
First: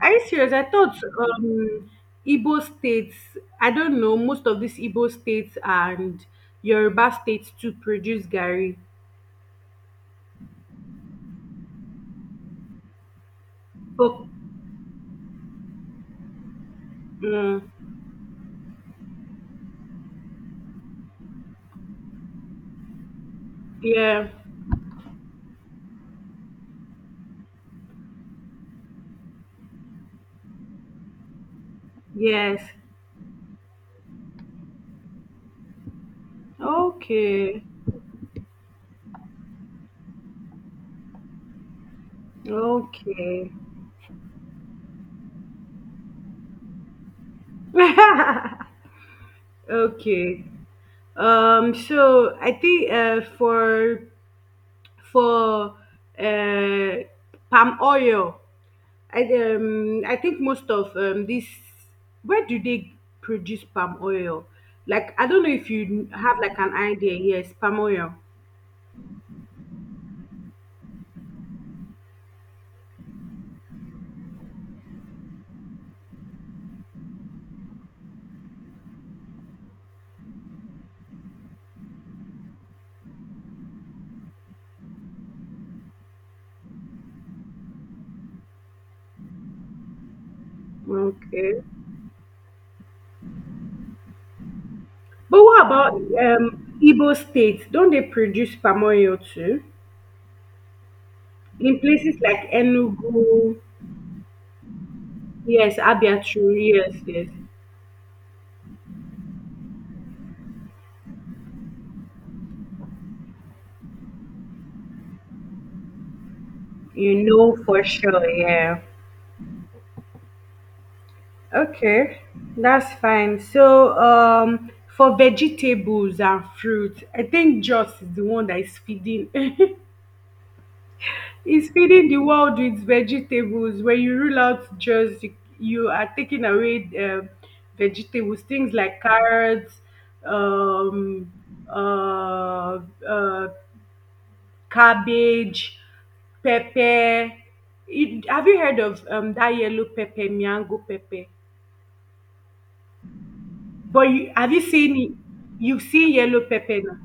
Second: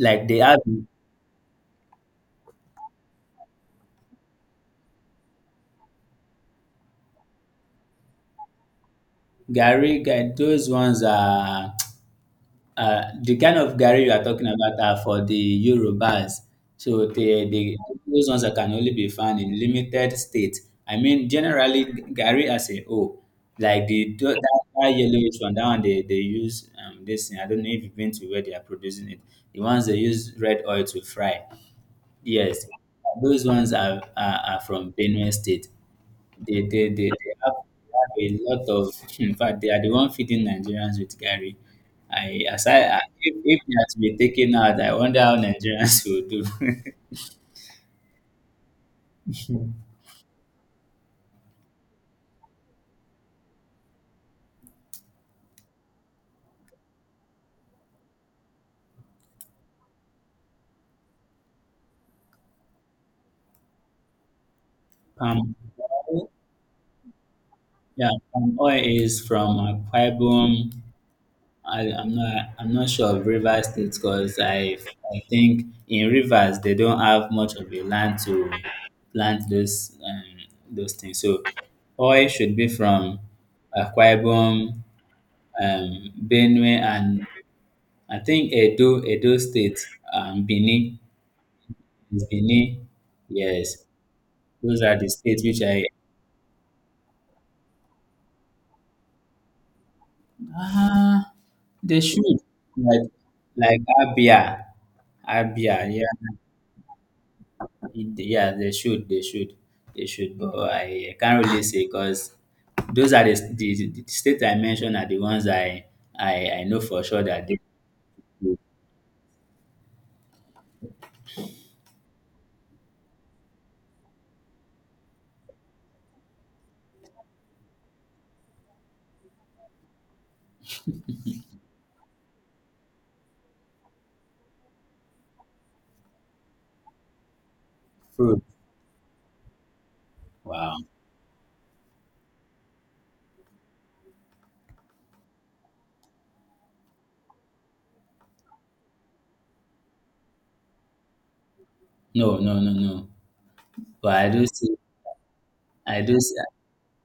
A: Are you
B: they
A: serious?
B: have
A: I thought um Igbo states, I don't know, most of these Igbo states and Yoruba states to produce Gary.
B: Gary. Ga- those ones are, uh, the kind of gari you are
A: But
B: talking about are for the Yorubas. So they, they,
A: mm,
B: those ones that can only be found in limited states. I mean, generally, gari, as a whole, like the
A: yeah,
B: tho- that, that yellowish one, that one they, they use um, this thing. I don't know if you've been to where they are producing it. The ones they use red oil to fry.
A: yes.
B: Yes, those ones are, are, are from Benue State. They they they, they have,
A: Okay.
B: they have a lot of. (laughs) In fact, they are the one feeding Nigerians with Gary. I as I, I- If,
A: Okay.
B: if they are to be taken out, I wonder how Nigerians (laughs) will do. (laughs)
A: (laughs) okay. Um so I think uh for for uh palm oil I um I think most of um this where do they produce palm oil? Like I don't know
B: Um,
A: if you have like an idea. Yes, palm
B: yeah,
A: oil.
B: palm oil is from Akwa Ibom. I, I'm not I'm not sure of Rivers State because I I think in Rivers they don't have much of the land to plant those um, those things. So oil should be from Akwa Ibom, um, Benue, and I think Edo, Edo State, and Benin.
A: Okay.
B: Is Benin? Yes, those are the
A: But
B: states which
A: what
B: I.
A: about um Igbo states? Don't they produce palm oil too?
B: Ah,
A: In
B: they
A: places
B: should,
A: like
B: like,
A: Enugu,
B: like Abia,
A: yes,
B: Abia. Yeah,
A: Abia true, yes, yes.
B: it- yeah, they should, they should, they should. But I can't really say because those are the, the, the states I mentioned are the ones I, I, I know for
A: You
B: sure that
A: know
B: they
A: for sure,
B: will
A: yeah. Okay, that's fine. So, um, for vegetables and fruits, I think Joss is the one that is feeding. (laughs) is feeding the world with vegetables. When you rule out just you, you are taking away um vegetables,
B: fruit.
A: things like carrots,
B: Wow.
A: um, uh, uh, cabbage, pepper. It, have you heard of um, that yellow pepper, miango pepper?
B: No, no, no, no.
A: But
B: But I
A: you,
B: do
A: have you
B: see,
A: seen you've
B: I
A: seen
B: do. See,
A: yellow pepper now?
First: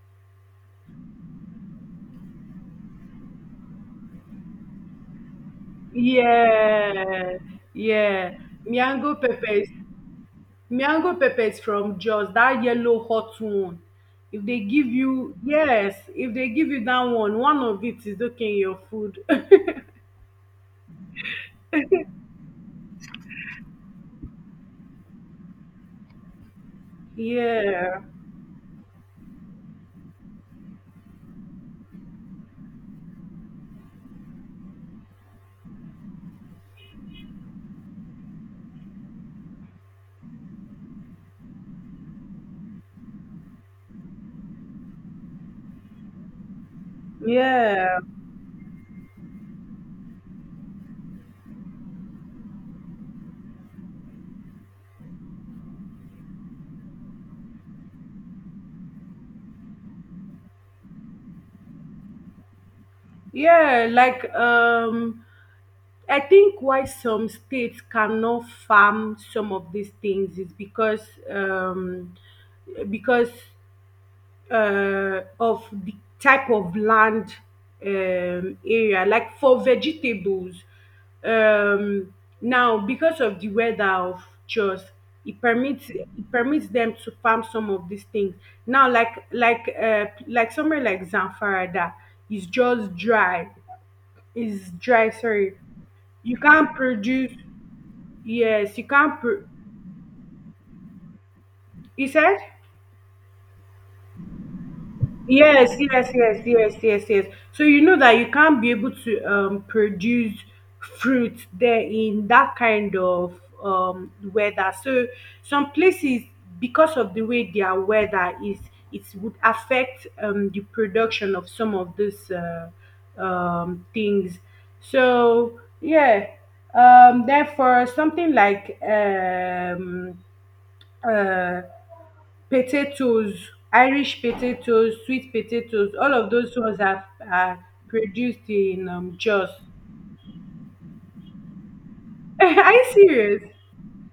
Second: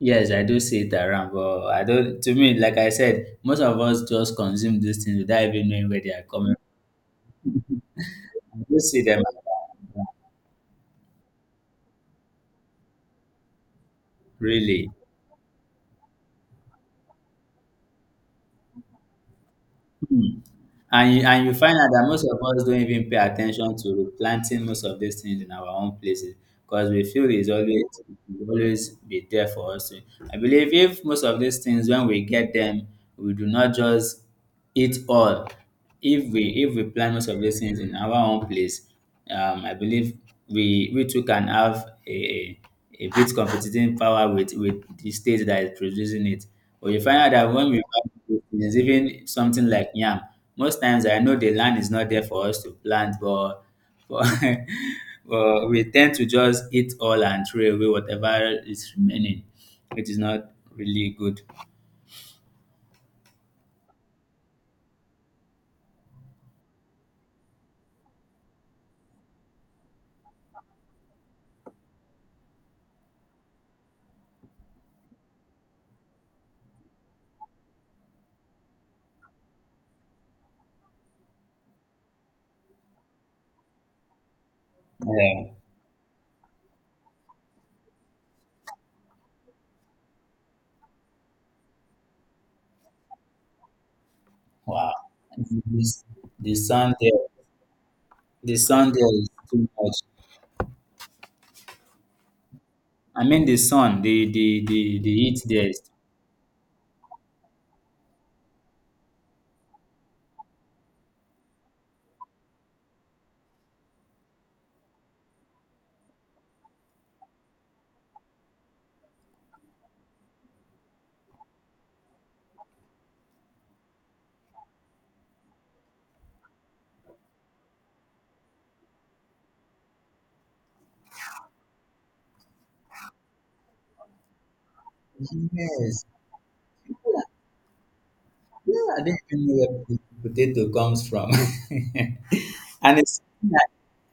B: yes, I do see it around, but I don't. To me, like I said, most of us just consume these things without even knowing where they are coming
A: Yeah, yeah.
B: from. I do see
A: Miango
B: them
A: peppers.
B: around,
A: Miango peppers from Jos, that yellow hot one. If they give
B: really.
A: you yes, if they give you that one, one of it is okay in your food. (laughs)
B: Hmm. And you, and you find out that most of us don't even pay attention to planting most of these things in our own places because we feel it's always,
A: Yeah,
B: it will always be there for us. I believe if most of these things when we get them, we do not just eat all. If we if we plant most of these things in our own place, um, I believe we we too can have a, it builds competing power with with the state that is producing it. But you find out that when we
A: yeah,
B: is even something like yam, most times I know the land is not there for us to plant, but but, (laughs) but we tend to just eat all and throw away whatever is remaining, which is not really good.
A: yeah. Like, um, I think why some states cannot farm some of these things is because, um, because uh, of the type of land um, area like for vegetables, um, now because of the weather of Jos, it
B: Yeah.
A: permits it permits them to farm some of these things now, like like uh, like somewhere like Zamfara that is just dry is
B: Wow.
A: dry, sorry.
B: This-
A: You
B: the
A: can't
B: sun there,
A: produce,
B: the
A: yes, you
B: sun there
A: can't
B: is
A: pro-
B: too much.
A: you said
B: I mean the sun, the the the, the heat there
A: yes,
B: is.
A: yes, yes, yes, yes, yes. So you know that you can't be able to um produce fruit there in that kind of um weather. So some places, because of the way their weather is, it would affect um the production of some of these uh, um things. So yeah, um therefore something like um uh potatoes, irish potatoes, sweet potatoes,
B: Yes.
A: all of those ones are, are produced in
B: Yeah, I
A: um,
B: didn't even
A: Jos.
B: know where po- potato comes from. (laughs)
A: (laughs) Are you
B: And it's
A: serious?
B: something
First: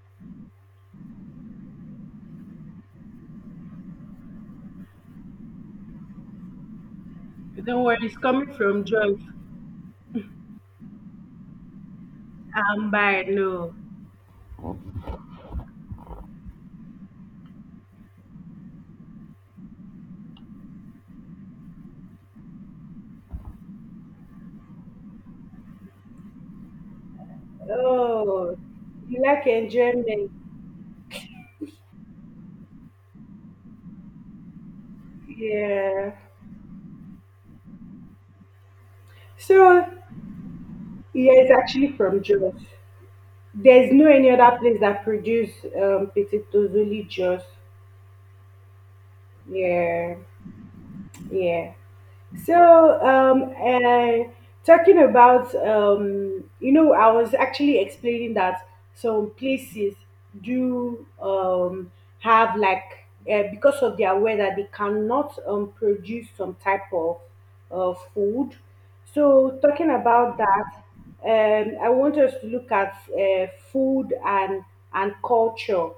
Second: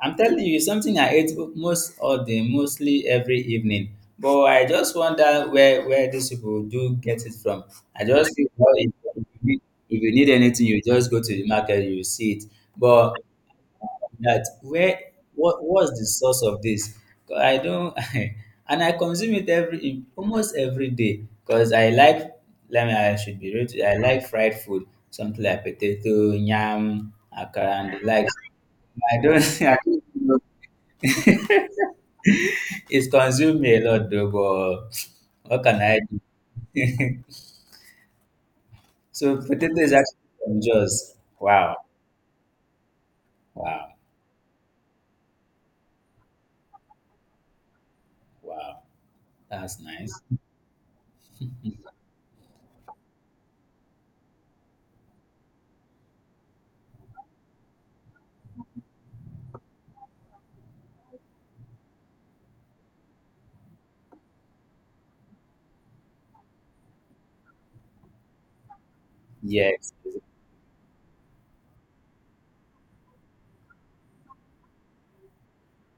B: I, I'm telling you, it's something I ate most all day, mostly every evening. But I just wonder where, where these people do get it from.
A: Don't worry,
B: I
A: it's
B: just feel,
A: coming
B: well,
A: from
B: if,
A: Jos.
B: if you need, if you need anything, you just go to the market, you see it.
A: Um
B: But
A: by no
B: that where, what, what's the source of this? 'Cause I don't, (laughs) and I consume it every, almost every day because I like, let me, I should be real to you, I like fried food, something like potato, yam, akara and the likes.
A: Oh, you
B: I don't,
A: like
B: (laughs) I don't
A: enjoyment.
B: know. (laughs) It's consumed me a lot though, but what can I
A: Yeah,
B: do? (laughs) So potato
A: so
B: is actually from Jaws.
A: yeah, it's
B: Wow.
A: actually from Jos.
B: Wow.
A: There's no any other place that produce um potatoes, only Jos.
B: Wow, that's
A: Yeah,
B: nice.
A: yeah. So, um, uh, talking about, um, you know, I was actually explaining that some places do um, have like uh, because of their weather, they cannot um, produce some type of uh, food. So, talking
B: Yes.
A: about that, um, I want us to look at uh, food and and culture.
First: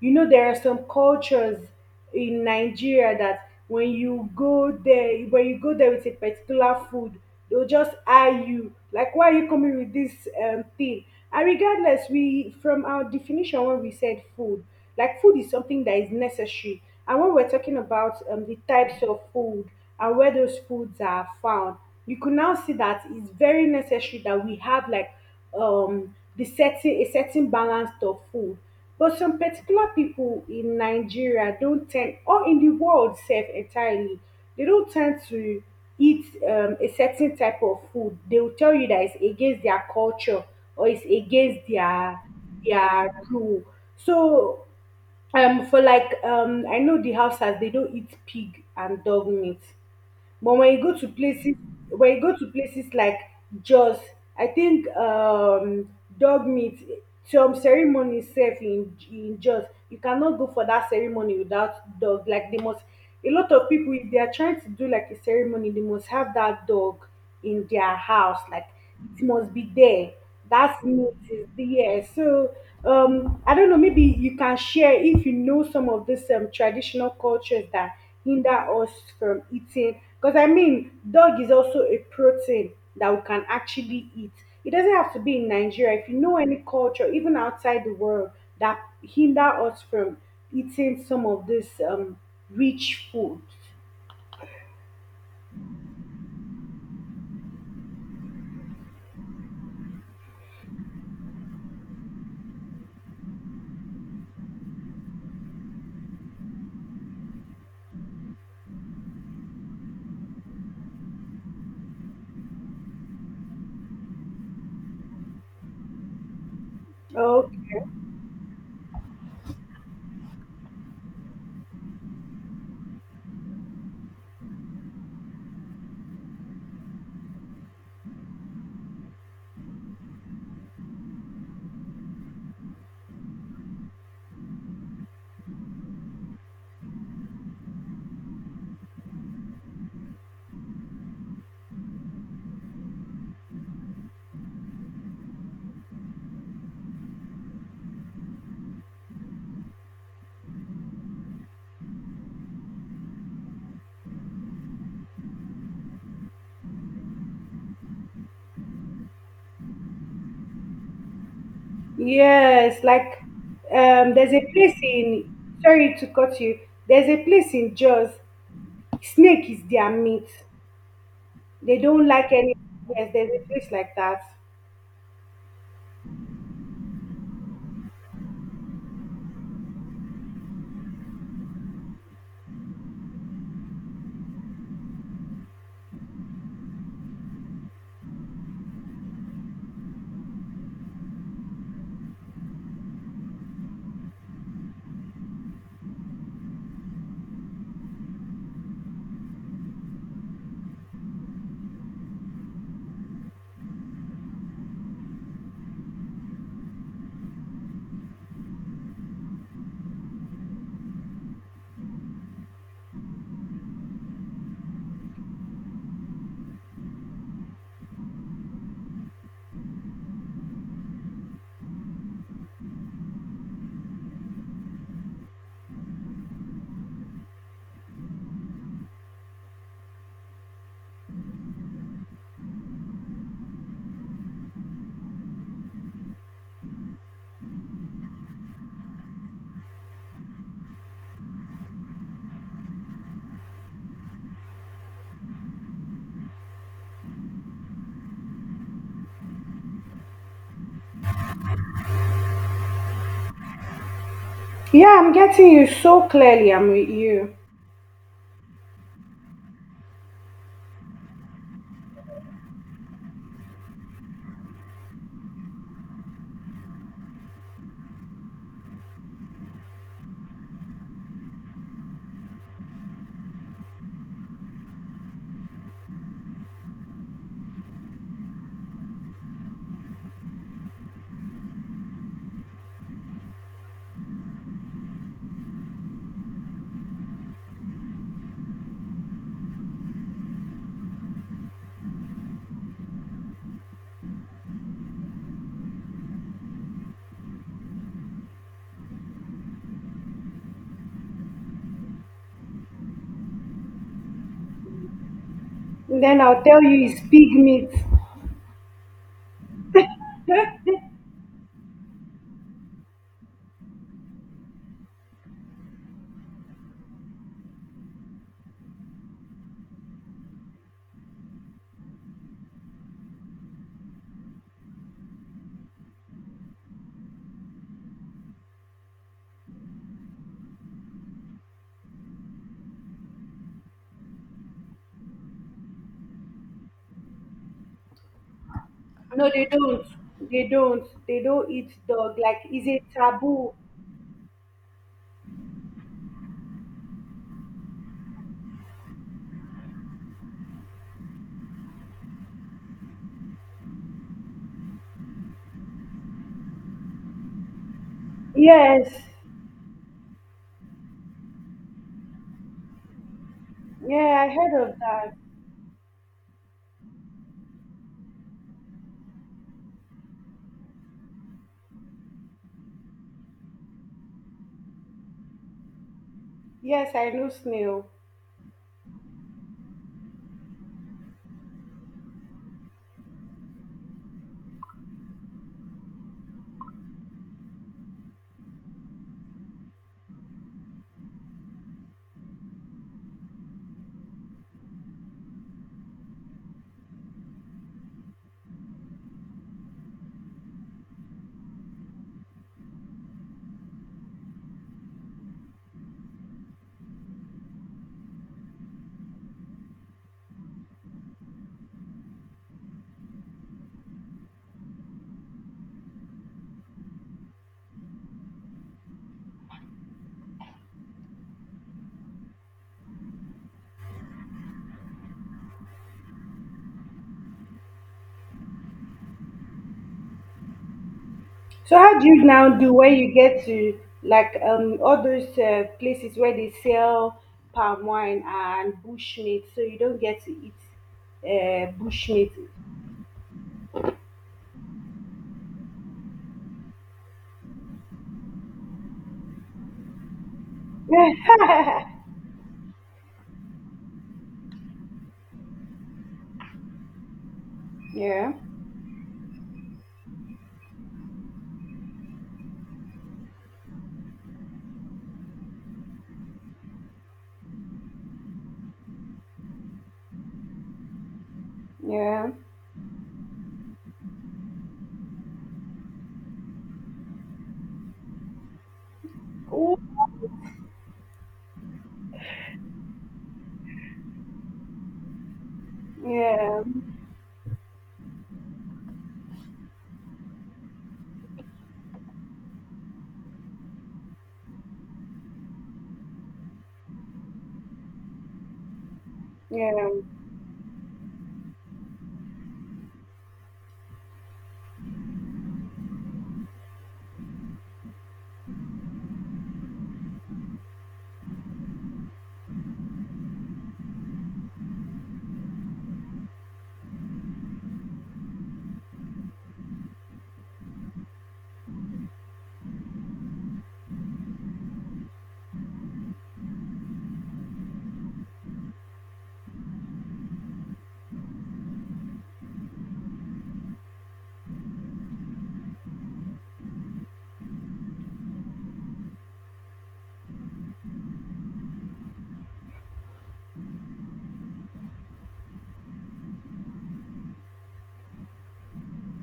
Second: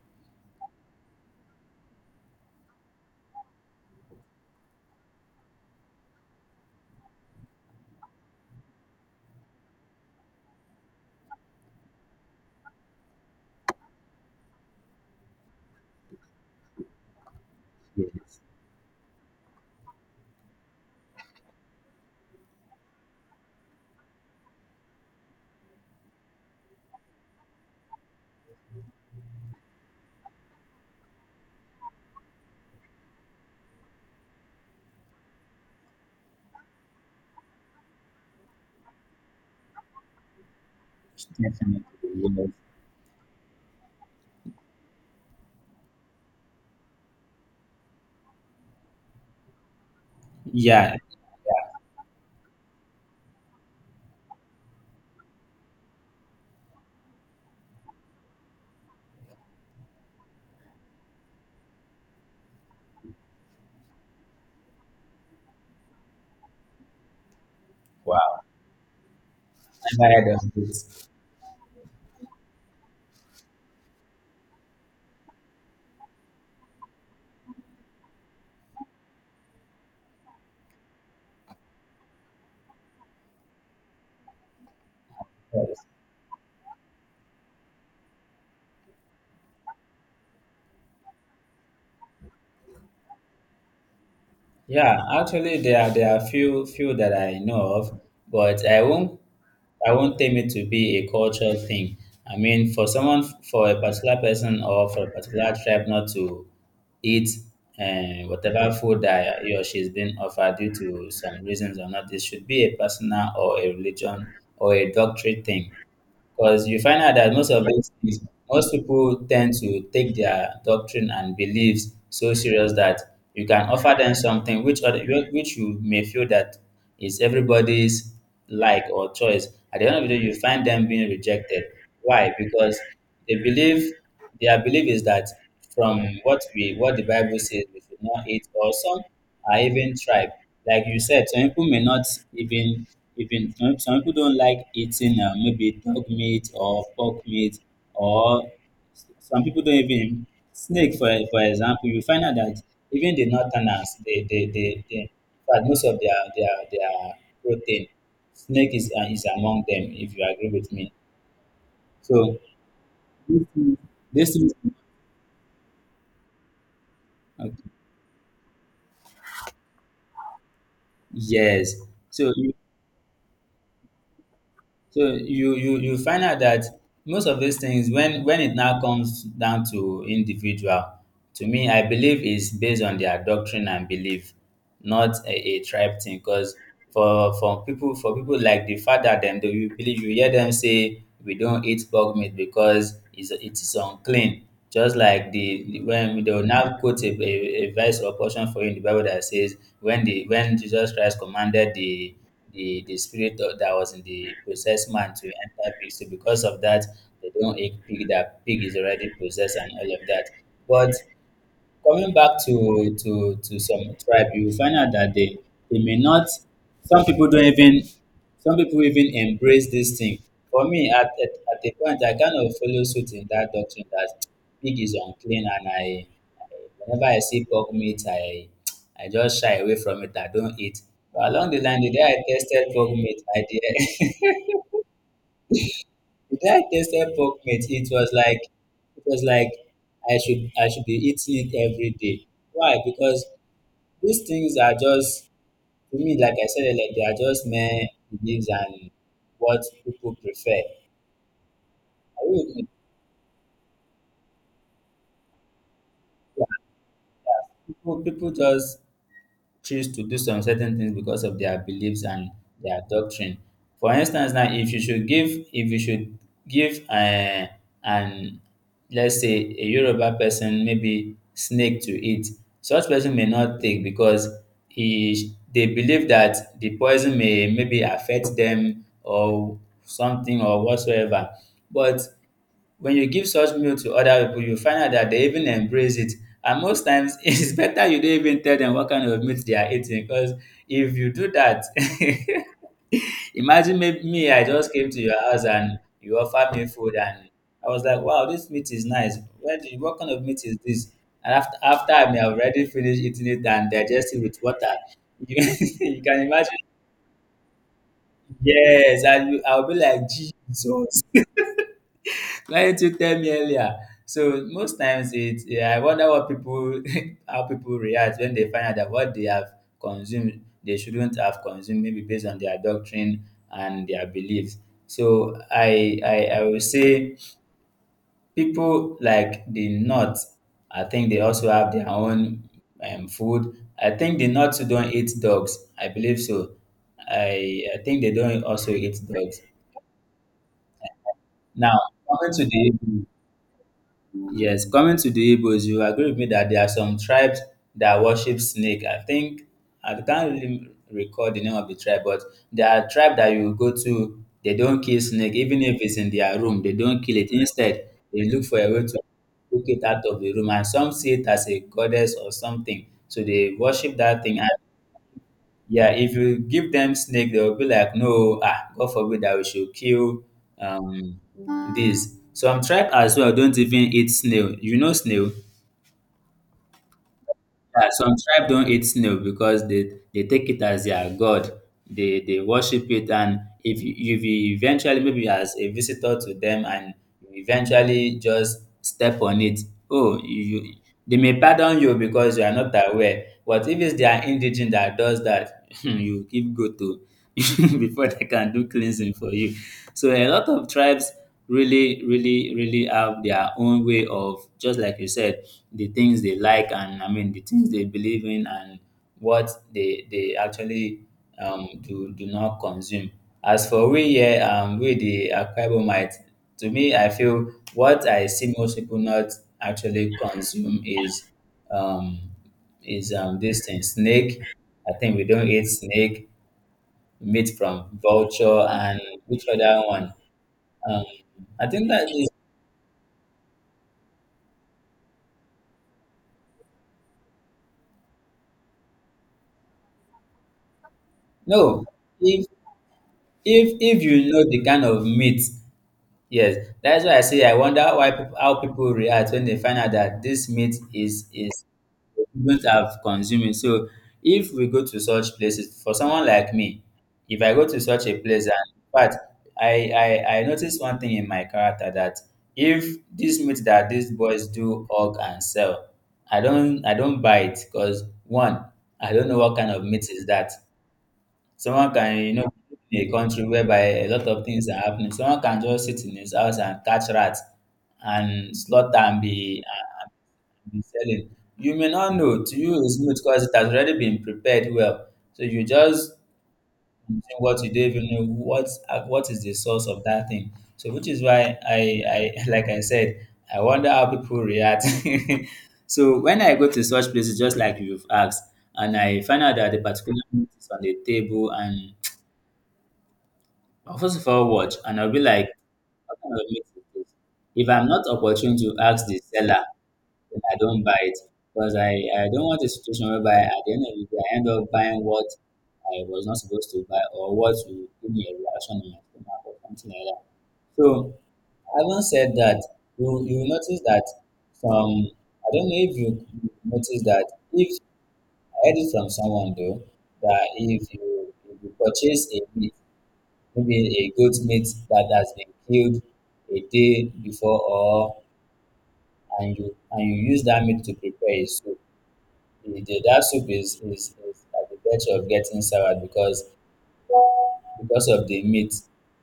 A: You know, there are some cultures in Nigeria that when you go there, when you go there with a particular food, they'll just eye you like, why are you coming with this um, thing? And regardless, we, from our definition, when we said food, like food is something that is necessary, and when we're talking about um, the types of food and where those foods are found, you can now see that it's very necessary that we have like um the certain a certain balance of food. But some particular people in Nigeria don't tend, or in the world self entirely, they don't tend to eat um, a certain type of food. They will tell you that it's against their culture or it's against their
B: Definitely,
A: their rule. So um, for like, um, I know the Hausas, they don't eat pig and dog meat. But when you go
B: yes.
A: to
B: Yeah.
A: places, when you go to places like Jos, I think um dog meat, some ceremony sef in in Jos, you cannot go for that ceremony without dog. Like, they must, a lot of people, if they are trying to do like a ceremony, they must have that dog in their house.
B: Wow.
A: Like, it must be there.
B: Never heard of
A: That
B: this.
A: meat is there. So um, I don't know. Maybe you can share if you know some of these um, traditional cultures that hinder us from eating. Because I mean, dog is also a protein that we can actually eat. It doesn't have to be in
B: Yes.
A: Nigeria. If you know any culture, even outside the world, that hinder us from eating some of this um, rich food.
B: Yeah, actually there are, there are few few that I know of, but I won't, I won't tame it to be a cultural thing. I mean for someone, for a particular person or for a particular tribe not to eat uh, whatever food that he or she is being offered due to some reasons or not, it should be a personal or a religion or a doctrine thing. Because you find out that most of these things, most people tend to take their doctrine and beliefs so serious that you can offer them something which other, which you may feel that is everybody's like or choice. At the end of the day, you find them being rejected. Why? Because they believe. Their belief is that from what we, what the Bible says, we should not eat, or some are even tribe. Like you said, some people may not even, even some, some people don't like eating uh, maybe dog meat or pork meat, or s- some people don't even snake, for for example. You find out that even the northerners, they they they, they in fact, most of their their their protein, snake is, uh, is among them. If you agree with me, so
A: Yes, like, um,
B: this
A: there's a
B: things, these
A: place in, sorry to cut you, there's a place
B: things.
A: in Jaws, snake is their meat.
B: Yes.
A: They don't like
B: So you,
A: any, yes, there's a place like that.
B: so you you you find out that most of these things when, when it now comes down to individual, to me I believe is based on their doctrine and belief, not a, a tribe thing. Because for for people for people like the father them, they will believe, you hear them say we don't eat pork meat because it's it is unclean. Just like the, the when they will now quote a, a, a verse or portion for you in the Bible that says when the, when Jesus Christ commanded the, the the spirit of, that was in the possessed man to enter pig. So because of that, they don't eat pig. That pig is already possessed and all of that. But coming back to to to some tribe, you will find out that they, they may not. Some people don't even. Some people even embrace this thing. For me, at, at, at the point, I kind of follow suit in that doctrine that pig is unclean, and I, I whenever I see pork meat, I I just shy away from it. I don't eat. But along the line, the day I tasted pork meat, I did. (laughs) The day I tasted pork meat, it was like, it was like I should, I should be eating it every day. Why? Because these things are just, to me, like I said earlier, they are just mere beliefs and what people prefer. I really think
A: Yeah, I'm getting you so clearly, I'm with you.
B: people, people just choose to do some certain things because of their beliefs and their doctrine. For instance, now if you should give, if you should give uh, an, let's say, a Yoruba person maybe snake to eat, such person may not take because he, they believe that the poison may, maybe affect them or something or whatsoever. But when you give such meal to other people, you find out that they even embrace it. And most times, (laughs) it's better you don't even tell them what kind of meat they are eating because if you do that, (laughs) imagine me, me, I just came to your house and you offered me food and I was like, wow, this meat is nice. Where do you, what kind of meat is this? And after, after I may have already finished eating it and digest it with water, (laughs) you, you
A: Then
B: can
A: I'll
B: imagine,
A: tell you it's pig meat.
B: yes, and you, I'll be like,
A: (laughs)
B: Jesus. Client who tell me earlier. So most times it yeah, I wonder what people (laughs) how people react when they find out that what they have consumed they shouldn't have consumed maybe based on their doctrine and their beliefs. So I I, I will say people like the North, I think they also have their own um, food. I think the North too don't eat dogs. I believe so. I I think they don't also eat
A: No,
B: dogs.
A: they don't. They don't. They don't eat
B: Now
A: dog.
B: coming
A: Like,
B: to
A: is it
B: the
A: taboo?
B: Yes, coming to the Igbos, you agree with me that there are some tribes that worship snake. I think I can't really recall the name of the tribe, but there are tribes that you go to, they don't kill snake, even if it's in their room, they don't kill it. Instead, they look for a way to
A: Yes.
B: take it out of the room, and some see it as a goddess or something. So they
A: Yeah,
B: worship that
A: I
B: thing, and
A: heard of that.
B: yeah, if you give them snake, they will be like, no, ah, god forbid that we should kill um this. Some tribe as well don't even eat snail. You know snail,
A: Yes, I know
B: yeah,
A: snail.
B: some tribe don't eat snail because they, they take it as their god. They they worship it, and if you, if you eventually maybe as a visitor to them, and you eventually just step on it, oh, you you- they may pardon you because you are not aware. But if it's their indigene that does that, (laughs) you give go to (laughs) before they can do cleansing for you. So a lot of tribes really, really, really have their own way of, just like you said, the things they like, and I mean the things they believe in, and what they they actually um do do not consume. As for we here, um we the Akwa Ibomite, to me I feel what I see most people not actually consume is um is um this thing, snake. I think we don't eat snake, meat from vulture, and which other one? Um, I
A: So
B: think
A: how do
B: that
A: you
B: is
A: now do when you get to like um all those uh, places where they sell palm wine and bush meat, so you don't get to eat uh,
B: no.
A: bush meat?
B: If if if you know the kind of meat, yes, that's why I say I wonder why peop- how people react when they find out that this meat is
A: Yeah,
B: is we don't have consuming. So if we go to such places, for someone like me, if I go to such a
A: yeah,
B: place, and in fact, I I I noticed one thing in my character that if this meat that these boys do hog and sell, I don't I don't buy it because one, I don't know what kind of meat is that. Someone can,
A: yeah,
B: you know, in a country whereby a lot of things are happening. Someone can just sit in his house and catch rats and slaughter and be
A: ooh,
B: and be selling. You may not know. To you, it's new because it has already been prepared well. So you just
A: yeah,
B: consume what you don't even know what what is the source of that thing. So which is why I I (laughs) like I said, I wonder how people react. (laughs) So when I go to such places, just like you've asked, and I find out that the
A: yeah.
B: particular meat is on the table, and I'll first of all watch, and I'll be like, what kind of meat is this? If I'm not opportune to ask the seller, then I don't buy it because I, I don't want a situation whereby at the end of the day I end up buying what I was not supposed to buy, or what will give me a reaction in my stomach or something like that. So having said that, you you will notice that from I don't know if you you notice that if I heard it from someone though, that if you if you purchase a maybe a goat meat that has been killed a day before, or and you and you use that meat to prepare a soup. The, the- that soup is, is, is at the virtue of getting sour because because of the meat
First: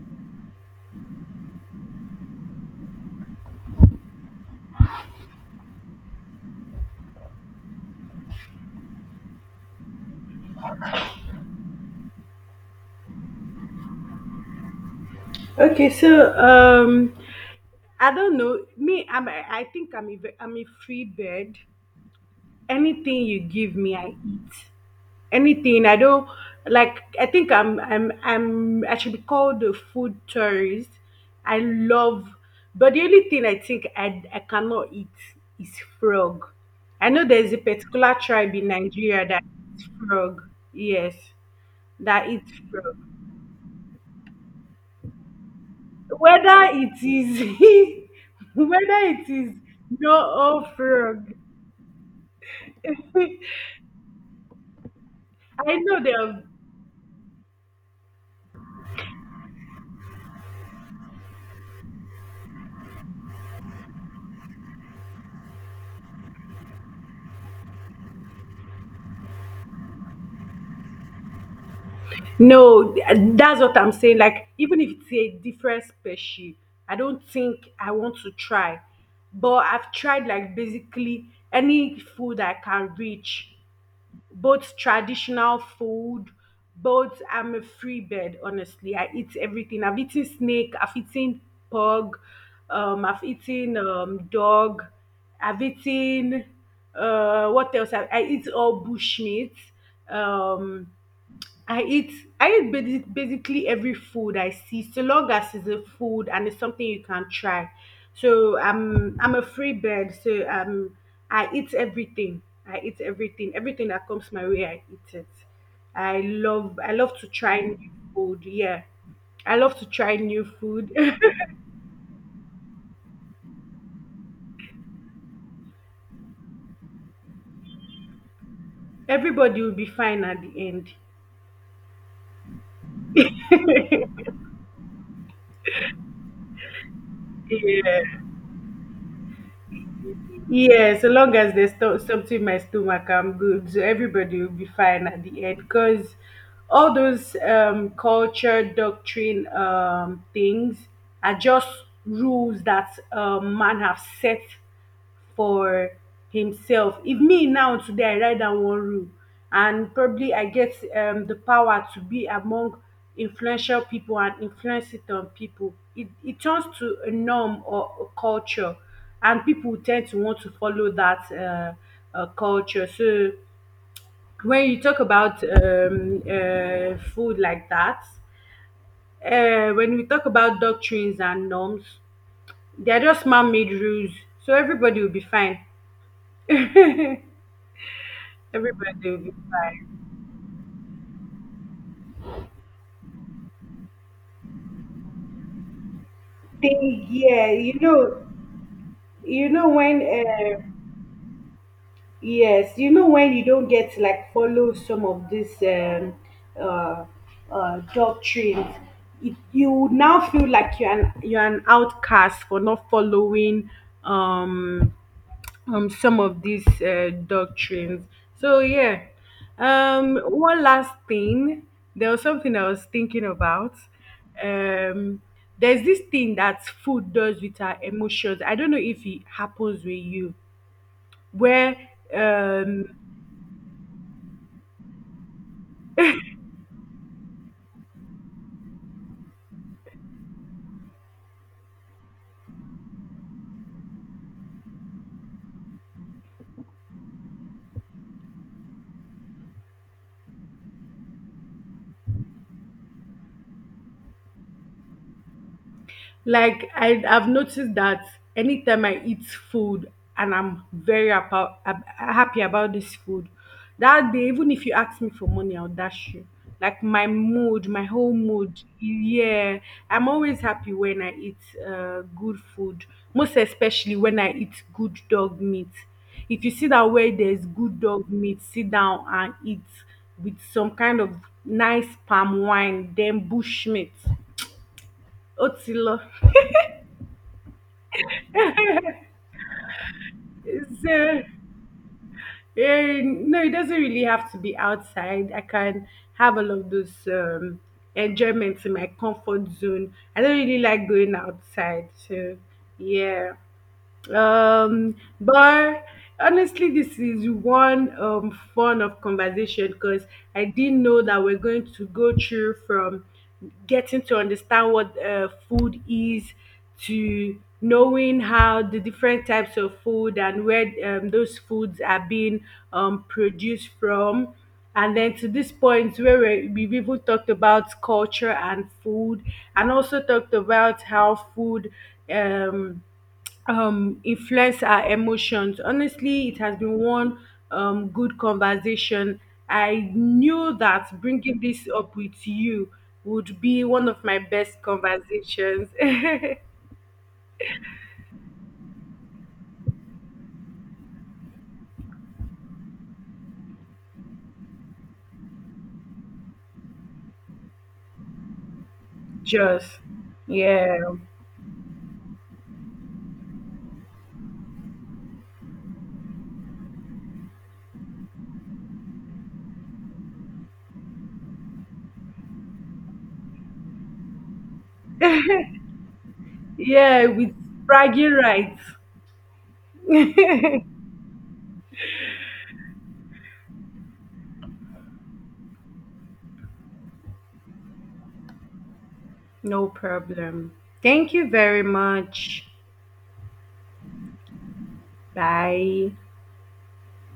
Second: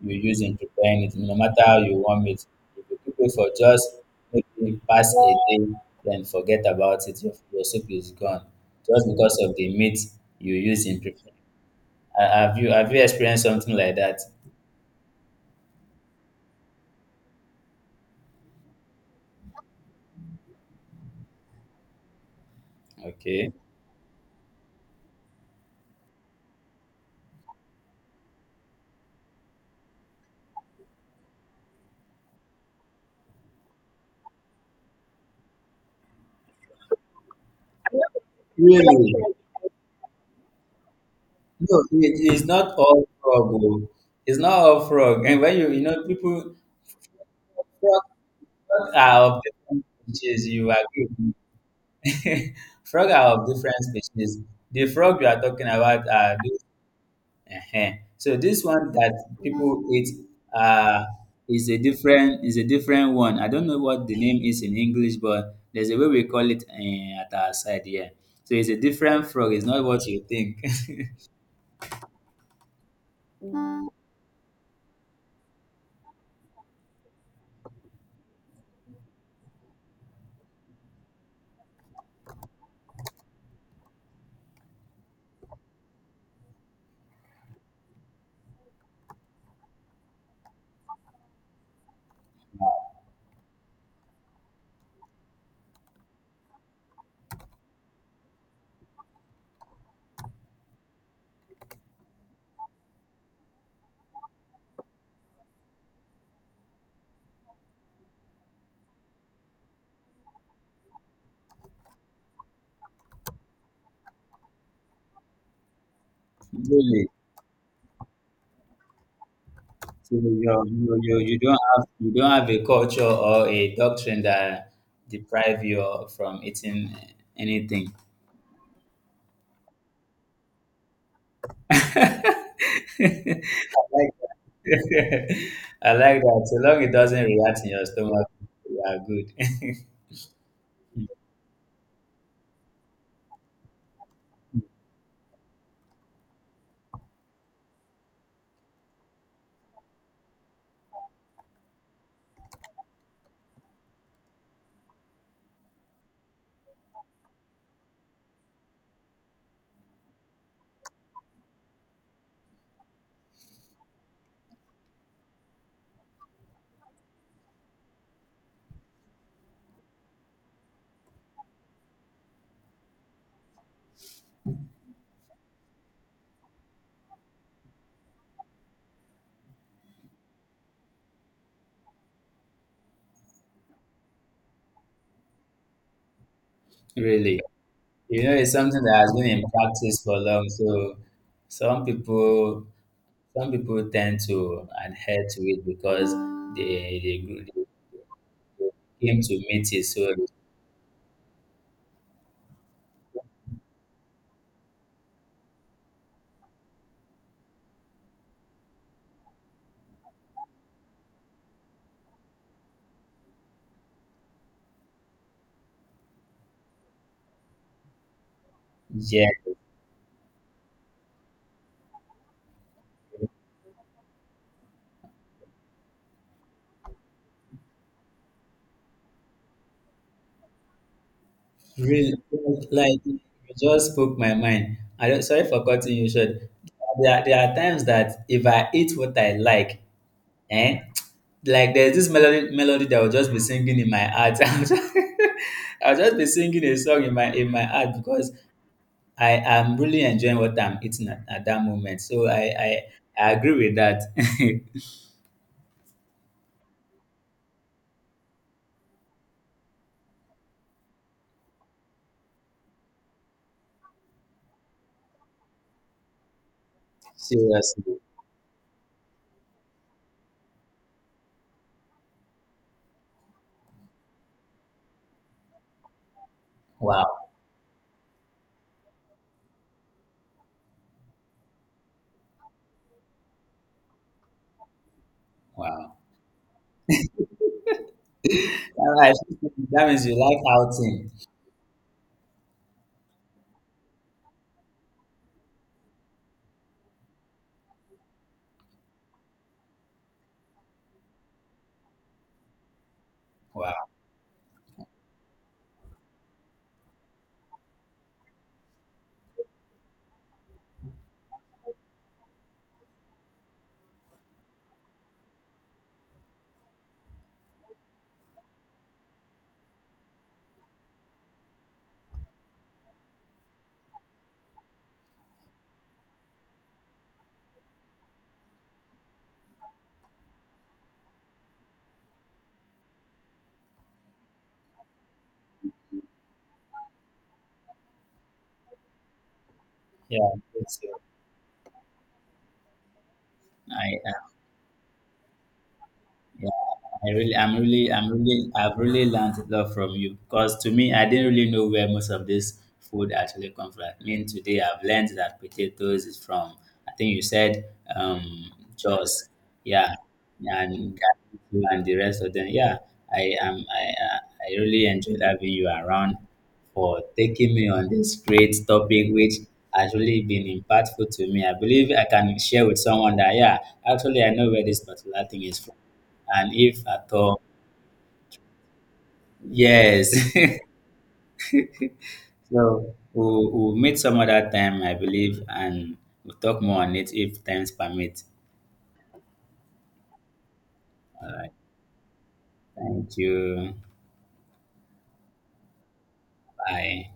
B: you use in preparing it. No matter how you warm it, if you keep it for just maybe past a day, then forget about it. Your, your soup is gone just because of the meat you use in preparing. Uh, Have you have you experienced something like that?
A: Okay, so um, I don't know. Me, I'm. I I think I'm a, ve- I'm a free bird. Anything you
B: Okay.
A: give me, I eat. Anything. I don't like. I think I'm I'm I'm I should be called a food tourist. I love, but the only thing I think I I cannot eat is frog. I know there's a particular tribe in Nigeria
B: Really?
A: that eats frog. Yes,
B: No,
A: that
B: it is
A: eats
B: not
A: frog.
B: all frog. Oh. It's not all frog. And when you, you know, people,
A: Whether it
B: frog,
A: is, (laughs)
B: frog
A: whether
B: are
A: it
B: of
A: is
B: different
A: no
B: species.
A: or
B: You agree with
A: frog.
B: me? (laughs) Frog are of different
A: (laughs)
B: species. The frog you are talking
A: I know
B: about
A: there
B: are
A: are
B: those. uh So this one that people eat uh, is a different is a different one. I don't know what the name is in English, but there's a way we call it uh, at our side here. So it's a different frog. It's not what you think. (laughs)
A: No, that's what I'm saying. Like, even if it's a different species, I don't think I want to try. But I've tried like basically any food I can reach, both traditional food, both, I'm a free bird, honestly. I eat everything. I've eaten snake, I've eaten pug, um, I've eaten um, dog, I've eaten uh, what else? I, I eat all bushmeat. Um, I eat I eat basi- basically every food I see, so long as it's a food and it's something you can try. So I'm I'm a free bird, so um I eat everything. I eat everything. Everything that comes my way, I eat it. I love I
B: Really.
A: love to try new food. Yeah, I love to try
B: So you,
A: new food.
B: you, you you don't have you don't have a culture or a doctrine that deprive you from eating anything.
A: (laughs) Everybody will be fine at the end.
B: (laughs) I like that.
A: (laughs)
B: (laughs) I like that. So long it doesn't react in your
A: yeah.
B: stomach, you are good.
A: Yeah, so long as there's sto- something in my stomach, I'm good. So everybody will be fine at the end. Because all those um, culture, doctrine um, things are just rules that um, man have set for himself. If me now today I write down one rule and probably I get um, the power to be among influential people and influence it on people, it, it turns to a norm or a culture, and people tend to want to follow that uh, uh, culture. So when you talk about um, uh, food like that, uh, when we talk about doctrines and norms, they are just man-made rules. So everybody will be fine. (laughs)
B: (laughs)
A: Everybody
B: Really. You know, it's
A: will
B: something that has
A: be
B: been in practice
A: fine.
B: for long. So some people some people tend to adhere to it because they
A: Thing,
B: they,
A: yeah,
B: grew-
A: you know,
B: they came to
A: you know
B: meet it.
A: when
B: So
A: uh, yes, you know when you don't get like follow some of these um, uh, uh, doctrines, it, you would now feel like you're an you're an outcast for not following um, um some of these uh, doctrines. So yeah,
B: yeah.
A: um, one last thing, there was something I was thinking about. Um, there's this thing that food does with our emotions. I don't know if it happens with you, where
B: Really,
A: um
B: like you just spoke my mind. I don't, sorry for cutting you short. There are, there are times that if I eat what I like, eh, like there's this melody melody that will just be singing in my heart. (laughs) I'll just, I'll just be singing a song in my in my heart because I am really enjoying what I'm eating at, at that moment. So I, I I agree with that. (laughs)
A: Like I I've noticed that anytime I eat food and I'm very about happy about this food, that day even if you ask me for money, I'll dash you. Like my mood,
B: Seriously,
A: my whole mood. Yeah, I'm always happy when I eat uh, good food. Most especially when I eat good dog meat. If you see that
B: wow,
A: where there's good dog meat, sit down and eat with some kind of nice palm wine, then bush meat.
B: wow.
A: Otilo.
B: All right, that means you like outing.
A: So, eh, no, it doesn't really have to be outside. I can have all of those um, enjoyments in my comfort zone. I don't really like going outside. So, yeah.
B: Wow,
A: Um, but honestly, this is one um fun of conversation because I didn't know that we're going to go through from getting to understand what uh, food is, to knowing how the different types of food and where um, those foods are being um, produced from. And then to this point where we- we've even talked about culture and food, and also talked about how food um, um influence our emotions. Honestly, it has been one um good conversation. I
B: yeah,
A: knew
B: me
A: that
B: too.
A: bringing this up with you would be one of
B: I
A: my best conversations.
B: Yeah,
A: (laughs)
B: I really, I'm really, I'm really, I've really learned a lot from you because to me, I didn't really know where most of this food actually comes from. I mean, today I've learned that potatoes is from, I think you said, um, Jos,
A: Just
B: yeah,
A: yeah,
B: and Ghana and the rest of them. Yeah, I am, I, I I really enjoyed having you around for taking me on this great topic, which has really been impactful to me. I believe I can share with someone that, yeah, actually, I know where this particular thing is from, and if
A: yeah,
B: at
A: with
B: all,
A: bragging rights.
B: yes.
A: (laughs)
B: (laughs) So we'll, we'll meet some other time, I believe, and we'll talk more on it if times permit.
A: No problem. Thank you very much.
B: Thank you.
A: Bye.
B: Bye.